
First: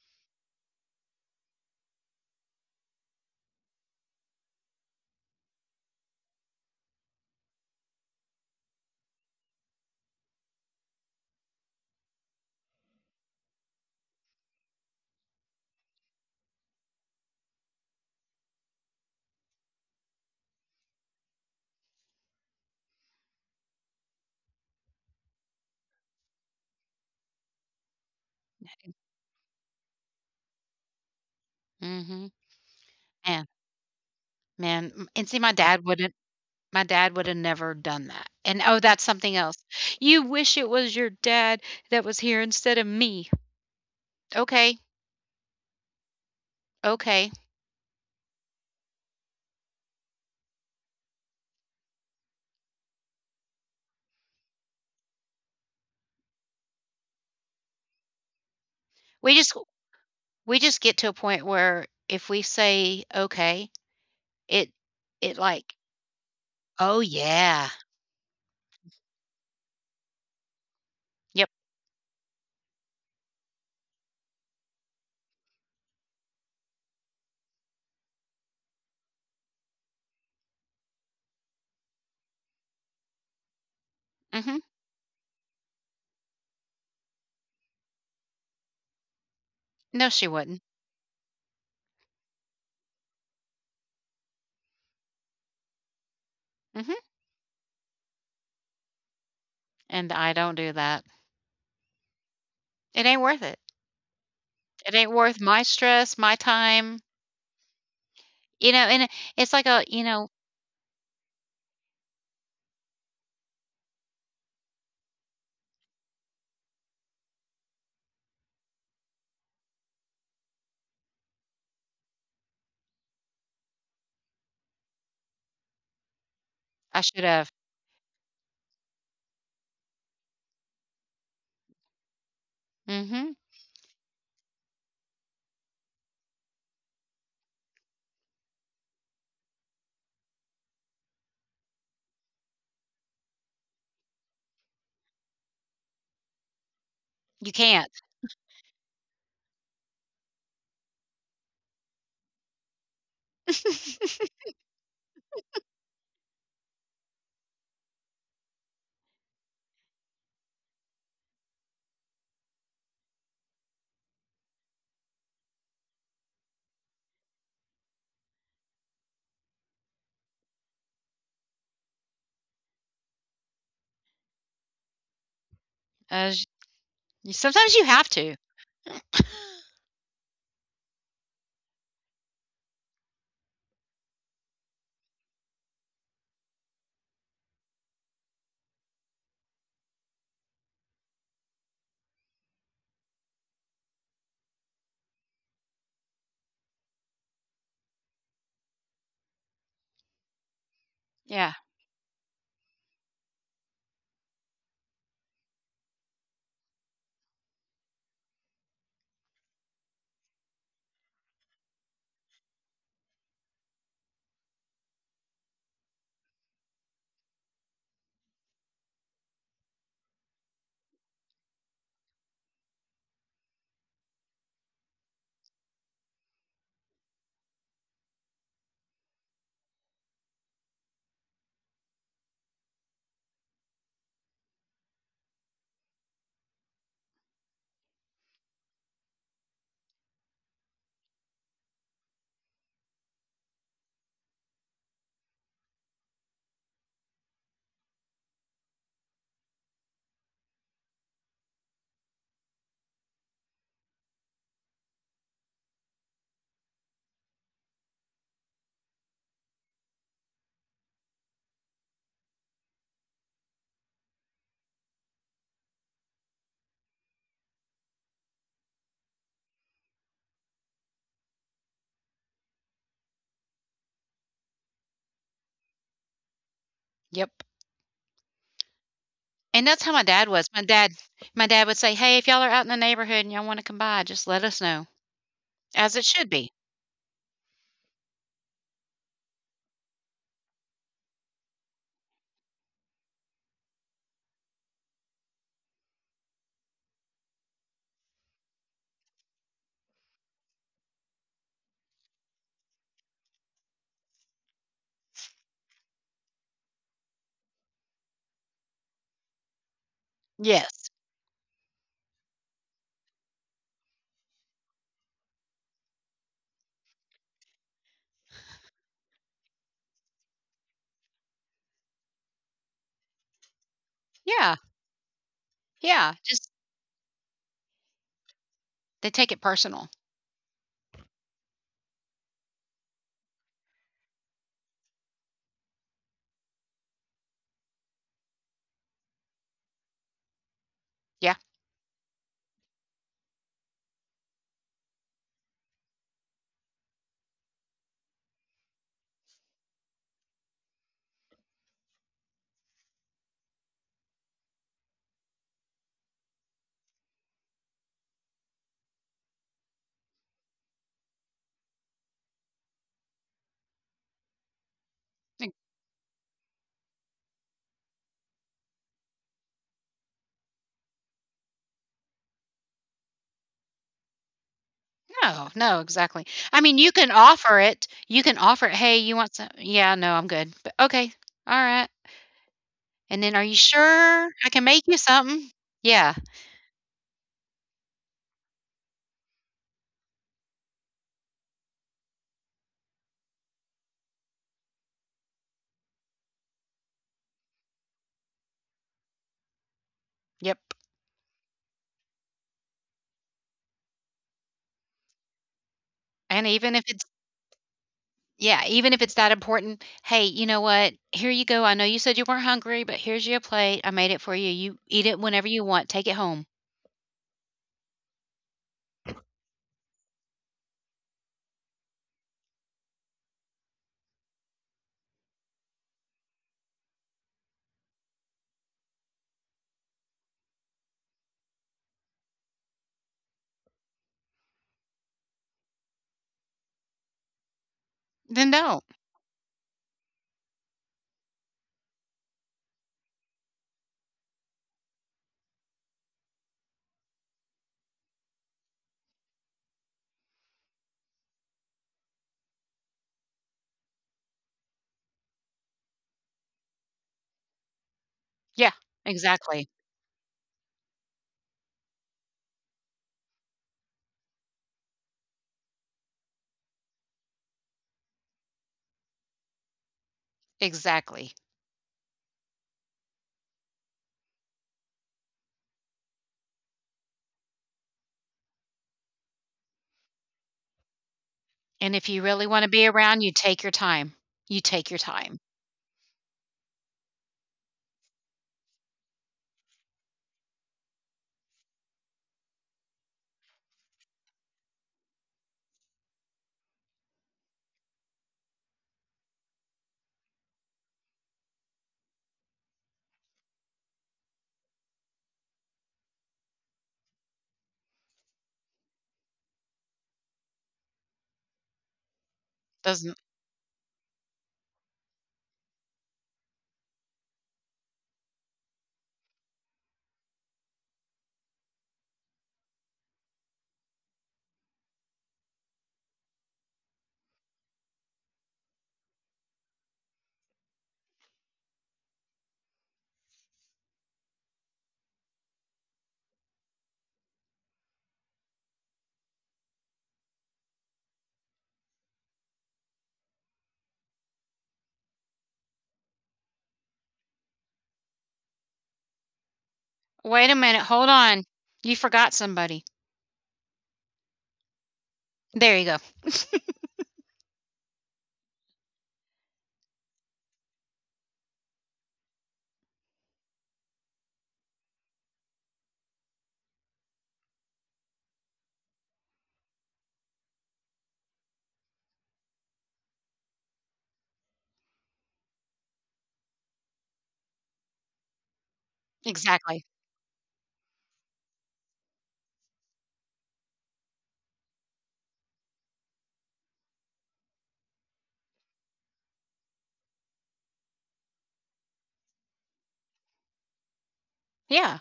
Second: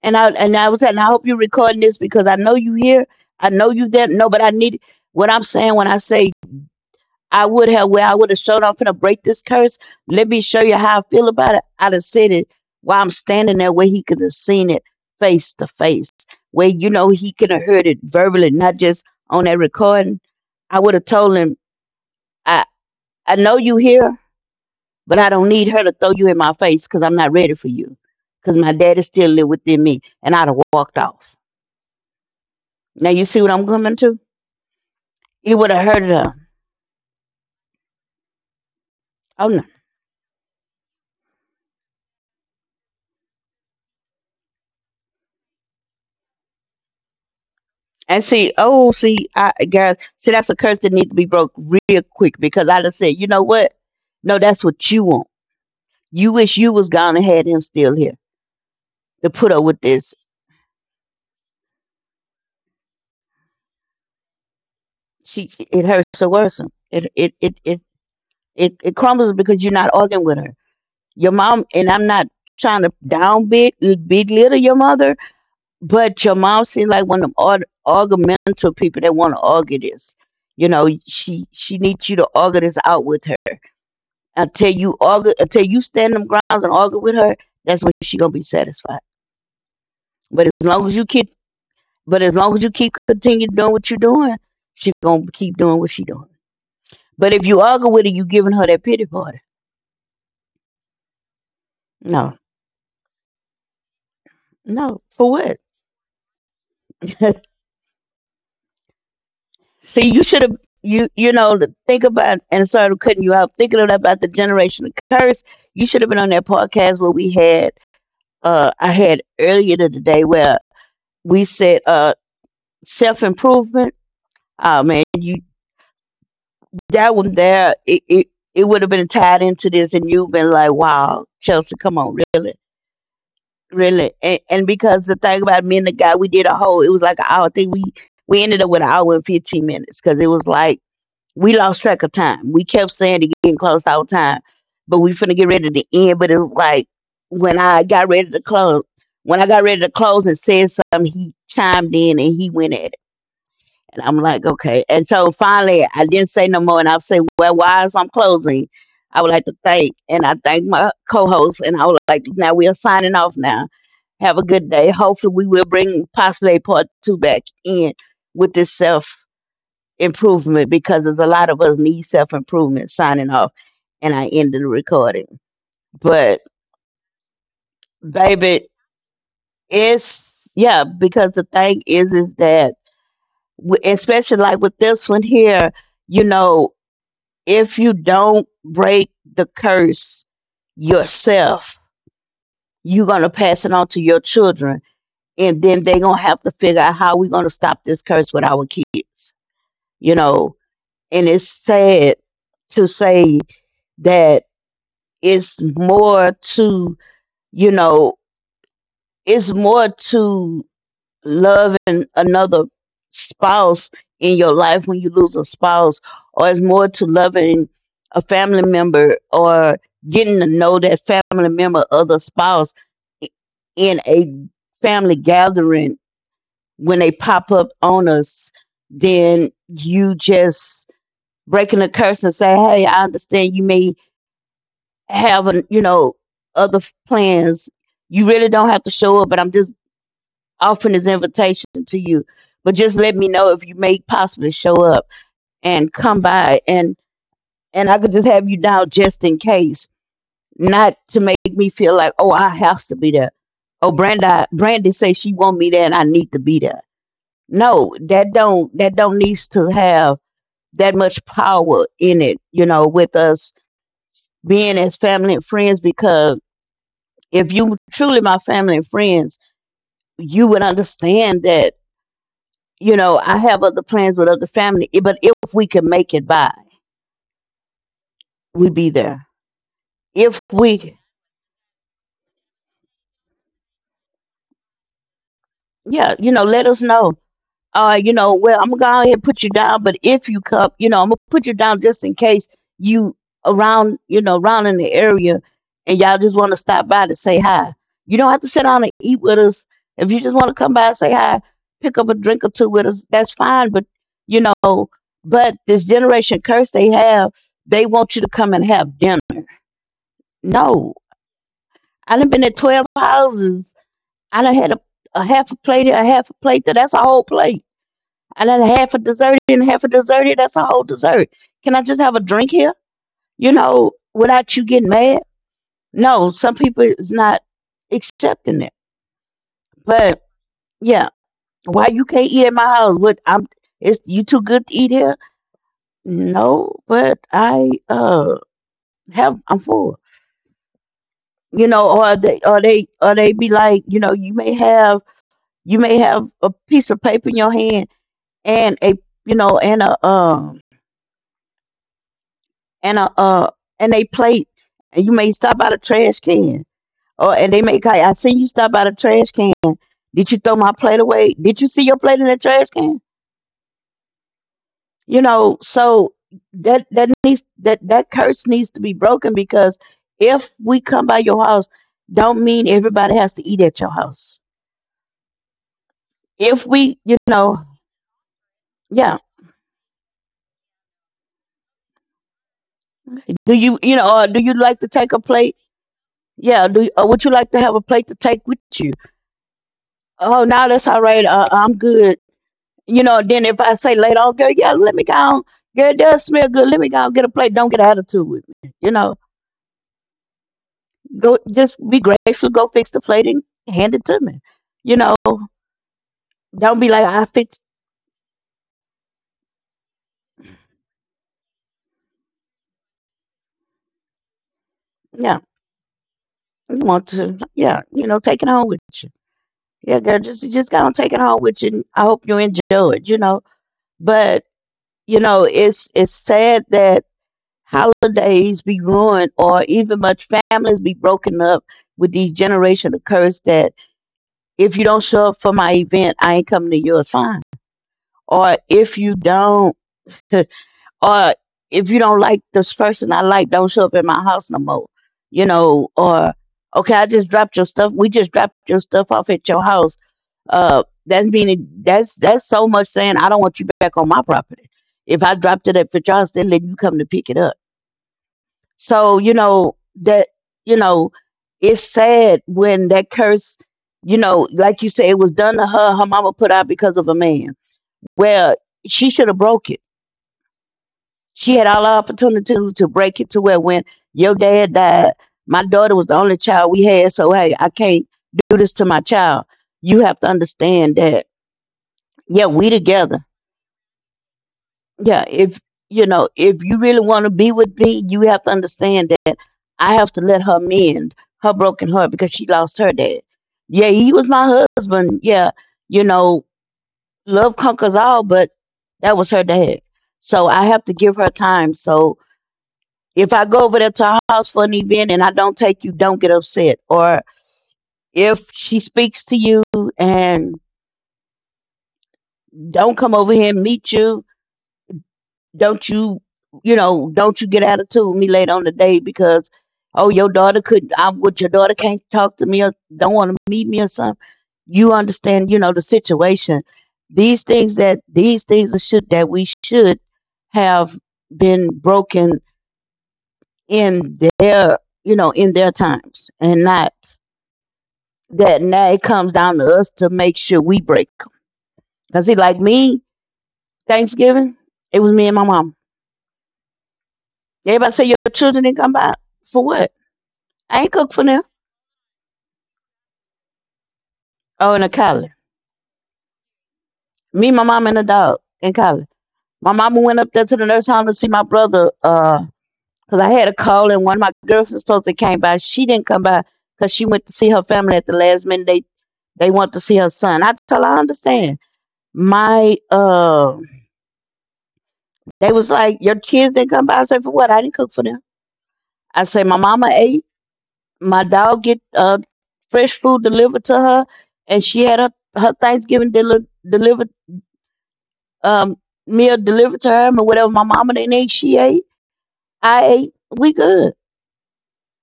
Speaker 2: And I was saying, I hope you're recording this because I know you here, I know you there. No, but I need what I'm saying when I say I would have showed I'm finna break this curse. Let me show you how I feel about it. I'd have said it while I'm standing there where he could have seen it face to face. Where you know he could have heard it verbally, not just on that recording. I would have told him, I, I know you here, but I don't need her to throw you in my face because I'm not ready for you. Because my daddy still live within me. And I'd have walked off.
Speaker 1: Mhm.
Speaker 2: Now you see what
Speaker 1: Man,
Speaker 2: I'm coming to?
Speaker 1: man, m and see,
Speaker 2: He
Speaker 1: my
Speaker 2: would have
Speaker 1: dad
Speaker 2: hurt
Speaker 1: wouldn't
Speaker 2: her.
Speaker 1: my dad woulda never done that, and oh, that's something
Speaker 2: Oh no.
Speaker 1: else. "You wish it was your dad that was here instead of me." Okay, okay.
Speaker 2: And see, oh, see, I guys, see, that's a curse that needs to be broke real quick because I just said, you know what? No, that's what you want. You wish you was gone and had him still here to
Speaker 1: We
Speaker 2: put
Speaker 1: just
Speaker 2: her with this.
Speaker 1: we just get to a point where if we say, "Okay," it it like,
Speaker 2: It hurts so worrisome.
Speaker 1: "Oh,
Speaker 2: It, it, it,
Speaker 1: yeah."
Speaker 2: it, it, it crumbles because you're not arguing with her. Your
Speaker 1: Yep,
Speaker 2: mom and I'm not trying to down bit belittle your mother, but your mom seemed like one of them argumental people that want to argue this. You know, she needs you to argue this out with her
Speaker 1: mhm.
Speaker 2: until you argue, until you stand them grounds and argue with her, that's when she gonna be satisfied.
Speaker 1: No, she
Speaker 2: But as
Speaker 1: wouldn't.
Speaker 2: long as you keep, but as long as you keep continue doing what you're doing, she gonna keep doing what she doing.
Speaker 1: Mhm,
Speaker 2: But if you argue with her, you giving her that pity party.
Speaker 1: and I don't do that.
Speaker 2: No,
Speaker 1: It ain't worth it.
Speaker 2: no,
Speaker 1: It ain't
Speaker 2: for
Speaker 1: worth
Speaker 2: what?
Speaker 1: my stress, my time, you know, and it- it's like a you
Speaker 2: See, you
Speaker 1: know,
Speaker 2: should have you you know to think about, and sorry to cutting you out. Thinking about the generational curse, you should have been on that podcast where we had I had earlier today where we said self improvement. Oh man, you
Speaker 1: I
Speaker 2: that
Speaker 1: should
Speaker 2: one
Speaker 1: have.
Speaker 2: there, it would have been tied into this, and you've been like, "Wow, Chelsea, come on, really,
Speaker 1: Mhm.
Speaker 2: really." And because the thing about me and the guy, we did a whole. It was like an hour thing. We ended up with an hour and 15 minutes because it was like we lost track of time. We kept saying it getting close all the time, but we finna get ready to end. But it was like
Speaker 1: You
Speaker 2: when I
Speaker 1: can't.
Speaker 2: got ready to close, when I got ready to close and said something, he chimed in and he went at it. I'm like, okay. And so finally, I didn't say no more. And I said, well, why is I'm closing? I would like to thank, and I thank my co-host, and I would like, now we are signing off now. Have a good day. Hopefully, we will bring possibly a part two back in with this self-improvement because there's a lot of us need self-improvement signing off. And I ended the recording.
Speaker 1: Uh
Speaker 2: But,
Speaker 1: Y sometimes you have to.
Speaker 2: baby, it's, yeah, because the thing is that, especially like with this one here, you know, if you don't break the curse yourself, you're going to pass it on to your children. And then they're going to have to figure out how we're going to stop this curse with our kids, you know. And it's
Speaker 1: Yeah.
Speaker 2: sad to say that it's more to, you know, it's more to loving another spouse in your life when you lose a spouse, or it's more to loving a family member or getting to know that family member of the spouse i- in a family gathering when they pop up on us, then you just breaking the curse and say, Hey, I understand you may have, other plans. You really don't have to show up, but I'm just offering his invitation to you. But just let me know if you may possibly show up and come by and I could just have you down just in case, not to make me feel like, oh, I have to be there. Oh, Brandi, Brandy says she want me there and I need to be there. No, that don't needs to have that much power in it, you know, with us being as family and friends because if you truly my family and friends, you would understand that I have other plans with other family, but if we can make it by,
Speaker 1: Yep.
Speaker 2: we be there.
Speaker 1: And that's how my dad
Speaker 2: If
Speaker 1: was.
Speaker 2: we,
Speaker 1: My dad would say, "Hey, if y'all are out in the neighborhood and y'all wanna come by, just let us know." As it
Speaker 2: yeah, you
Speaker 1: should
Speaker 2: know,
Speaker 1: be.
Speaker 2: let us know. Well, I'm gonna go ahead and put you down, but if you come, I'm gonna put you down just in case you around, around in the area, and y'all just want to stop by to say hi. You don't have to sit down and eat with us. If you just want to come by and say hi, pick up a drink or two with us, that's fine. You know, but this generation curse they have, they want you to come and have dinner.
Speaker 1: Yes.
Speaker 2: No, I done been at 12 houses. I done had a half a plate, a half a plate. That's a whole plate. I done had half a dessert and half a dessert here. That's a whole dessert. Can I just have a drink here? Without
Speaker 1: Yeah.
Speaker 2: you getting mad.
Speaker 1: Yeah.
Speaker 2: No, some
Speaker 1: Just
Speaker 2: people is not accepting it.
Speaker 1: they take it personal.
Speaker 2: But yeah, why you can't eat at my house? What I'm? It's you too good to eat here? No, but I have I'm full.
Speaker 1: Yeah.
Speaker 2: You know, or they be like, you may have a piece of paper in your hand and a and a and a uh plate, and you may stop by the trash can. Or and they may call you, I see you stop by the trash can. Did you throw my plate away? Did you see your plate in the trash can? You
Speaker 1: Like,
Speaker 2: know, so that curse needs to be broken because if we come by your house, don't mean everybody has to eat at your house.
Speaker 1: no, no, exactly. I
Speaker 2: If
Speaker 1: mean, you
Speaker 2: we,
Speaker 1: can
Speaker 2: you
Speaker 1: offer
Speaker 2: know,
Speaker 1: it. You can offer it, "Hey,
Speaker 2: yeah.
Speaker 1: you want some" "Yeah, no, I'm good." But, "Okay. Alright." And then, "Are
Speaker 2: Do
Speaker 1: you
Speaker 2: you, or
Speaker 1: sure?
Speaker 2: do
Speaker 1: I
Speaker 2: you
Speaker 1: can
Speaker 2: like to
Speaker 1: make you
Speaker 2: take a
Speaker 1: something."
Speaker 2: plate?
Speaker 1: Yeah.
Speaker 2: Yeah, would you like to have a plate to take with you? Oh, no, that's all right. I'm good. Then if I say later on, girl, yeah, let me go on. Girl, it does smell good. Let me go and get a plate. Don't get an attitude with me.
Speaker 1: Yep.
Speaker 2: Go just be grateful. Go fix the plate and hand it to me. You know,
Speaker 1: And even
Speaker 2: don't
Speaker 1: if
Speaker 2: be like
Speaker 1: it
Speaker 2: I fix.
Speaker 1: Yeah, even if it's that important, "Hey, you know what? Here you go. I know you said you weren't hungry, but here's your plate. I made it for you. You eat it
Speaker 2: Yeah,
Speaker 1: whenever you want. Take it home."
Speaker 2: you want to. Yeah, take it home with you. Yeah, girl, just go and take it home with you. And I hope you enjoy it. But it's sad that holidays be ruined or even much families be broken up with these generation of curse that if you don't show up for my event, I ain't coming to yours. Fine. Or
Speaker 1: Then don't.
Speaker 2: if you don't or if you don't like this person I like, don't show up at my house no more. Or okay, I just dropped your stuff we just dropped your stuff off at your house. Uh that's meaning that's that's so much saying I don't want you back on my property. If I dropped it at your house, then let you come to pick it up.
Speaker 1: Yeah,
Speaker 2: So,
Speaker 1: exactly.
Speaker 2: that, you know, it's sad when that curse, like you say, it was done to her. Her mama put out because of a man. Well, she should have broke it.
Speaker 1: Exactly.
Speaker 2: She had all the opportunity to break it to where when your dad died, my daughter was the only child we had. So, hey, I can't do this to my child. You have to understand that,
Speaker 1: And if you
Speaker 2: yeah,
Speaker 1: really
Speaker 2: we
Speaker 1: wanna be around,
Speaker 2: together.
Speaker 1: you take your time. You take your
Speaker 2: Yeah,
Speaker 1: time.
Speaker 2: if if you really want to be with me, you have to understand that I have to let her mend her broken heart because she lost her dad. Yeah, he was my husband. Yeah, you know love conquers all, but that was her dad. So I have to give her time. So if I go over there to her house for an event and I don't take you, don't get upset. Or if she speaks to you and don't come
Speaker 1: Doesn't
Speaker 2: over here and meet you, don't you don't you get attitude with me later on the day because, oh, your daughter couldn't I would your daughter can't talk to me or don't want to meet me or something. You understand, the situation. These things that should that we should have been broken in their in their times, and not that now it comes down to us to make sure we break. Because, see, like me, Thanksgiving it was me and my mom. Everybody say your children didn't come by. For what?
Speaker 1: Wait a
Speaker 2: I
Speaker 1: minute,
Speaker 2: ain't
Speaker 1: hold
Speaker 2: cook for them.
Speaker 1: on. You forgot somebody.
Speaker 2: Oh, in a collar.
Speaker 1: There you go.
Speaker 2: Me, my mom, and a dog in collar. My mama went up there to the nurse home to see my brother, 'cause I had a call, and one of my girls was supposed to came by. She didn't come by 'cause she went to see her family at the last minute. They want to see her son. I told her I understand. My They was like your kids didn't come by. I said for what? I didn't cook for them. I said my
Speaker 1: Exactly.
Speaker 2: mama ate. My dog get fresh food delivered to her, and she had her Thanksgiving deli- delivered um, meal delivered to her, and whatever my mama didn't eat, she ate. I ate. We good.
Speaker 1: Yeah.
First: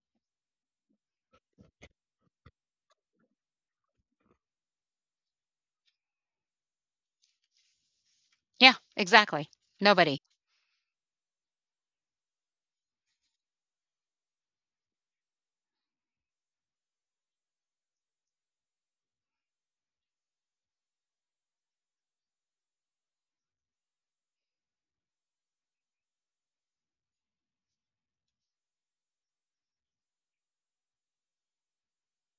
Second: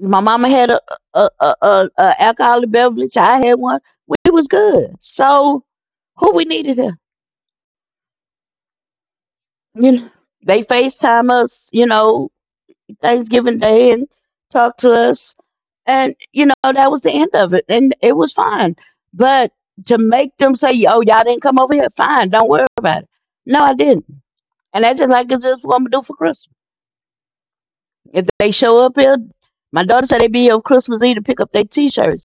Speaker 2: My mama had a alcoholic beverage. I had one. We was good. So who we needed her.
Speaker 1: Yeah, exactly.
Speaker 2: You
Speaker 1: Nobody.
Speaker 2: know, they FaceTime us. Thanksgiving Day and talk to us, and that was the end of it, and it was fine. But to make them say, "Oh, y'all didn't come over here," fine. Don't worry about it. No, I didn't, and that's just like it's just what I'm gonna do for Christmas. If they show up here, my daughter said they be here on Christmas Eve to pick up their t-shirts.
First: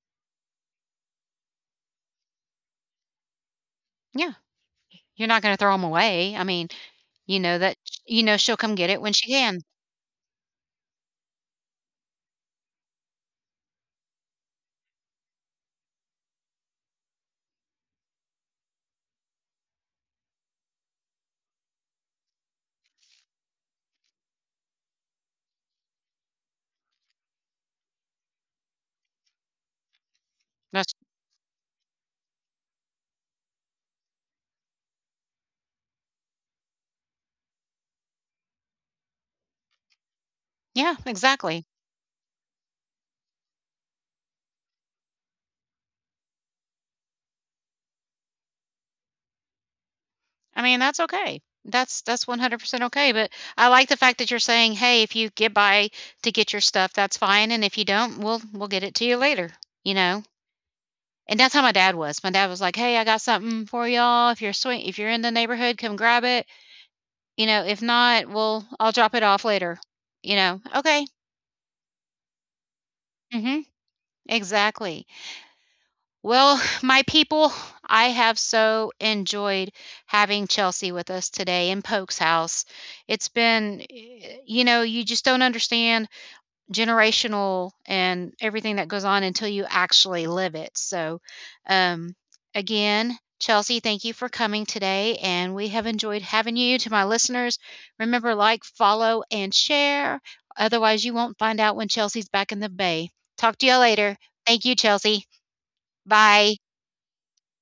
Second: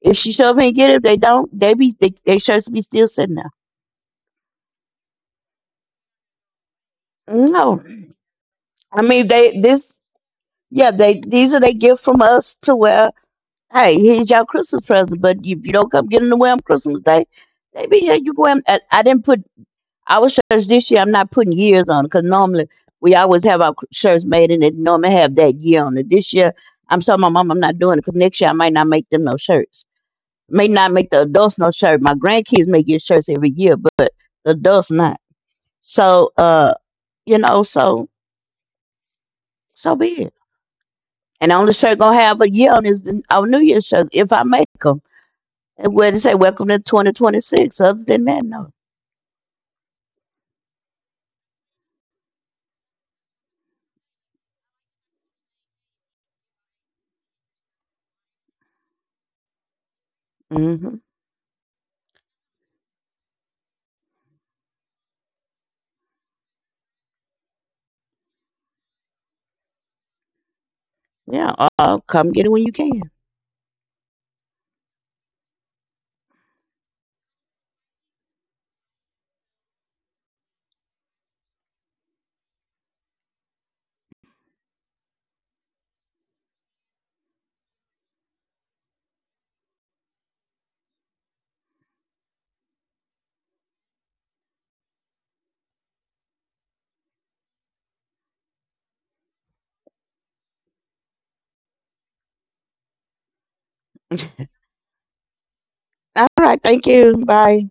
Speaker 2: If she show up here and get it, if they don't, they be they shirts be still sitting there.
Speaker 1: Yeah. You're not gonna throw them away. I mean, you know
Speaker 2: No,
Speaker 1: that you know she'll come get
Speaker 2: I
Speaker 1: it when
Speaker 2: mean
Speaker 1: she
Speaker 2: they
Speaker 1: can.
Speaker 2: this yeah, they these are they gift from us to where, hey, here's your Christmas present, but if you don't come get in the way on Christmas Day, they be here. You go in. I didn't put our shirts this year. I'm not putting years on because normally we always have our shirts made and it normally have that year on it. This year I'm telling my mom I'm not doing it because next year I might not make them no shirts, may not
Speaker 1: That's
Speaker 2: make the adults no shirt. My grandkids may get shirts every year, but the adults not. So, you know, so so be it.
Speaker 1: Yeah,
Speaker 2: And the
Speaker 1: exactly.
Speaker 2: only shirt gonna have a year on is our New Year's shirt if I make them. And where they say welcome to 2026. Other than that, no.
Speaker 1: I mean, that's okay. That's 100% okay, but I like the fact that you're saying, "Hey, if you get by to get your stuff, that's fine, and if you don't, we'll get it to you later," you know?
Speaker 2: Hmm.
Speaker 1: And that's how my dad was. My dad was like, "Hey, I got something for y'all. If you're in the neighborhood, come grab it. You know, if not, we'll I'll drop it off later." You know? Okay.
Speaker 2: Yeah, come get it when you can.
Speaker 1: Mm mhm. Exactly. Well, my people, I have so enjoyed having Chelsea with us today in Polk's house. It's been, eh, you know, you just don't understand generational and everything that goes on until you actually live it. So, um, again, Chelsea, thank you for coming today. And we have enjoyed having you. To my listeners, remember, like, follow, and share. Otherwise, you won't find out when Chelsea's back in the Bay. Talk to you later. Thank you, Chelsea.
Speaker 2: All right,
Speaker 1: Bye.
Speaker 2: thank you. Bye.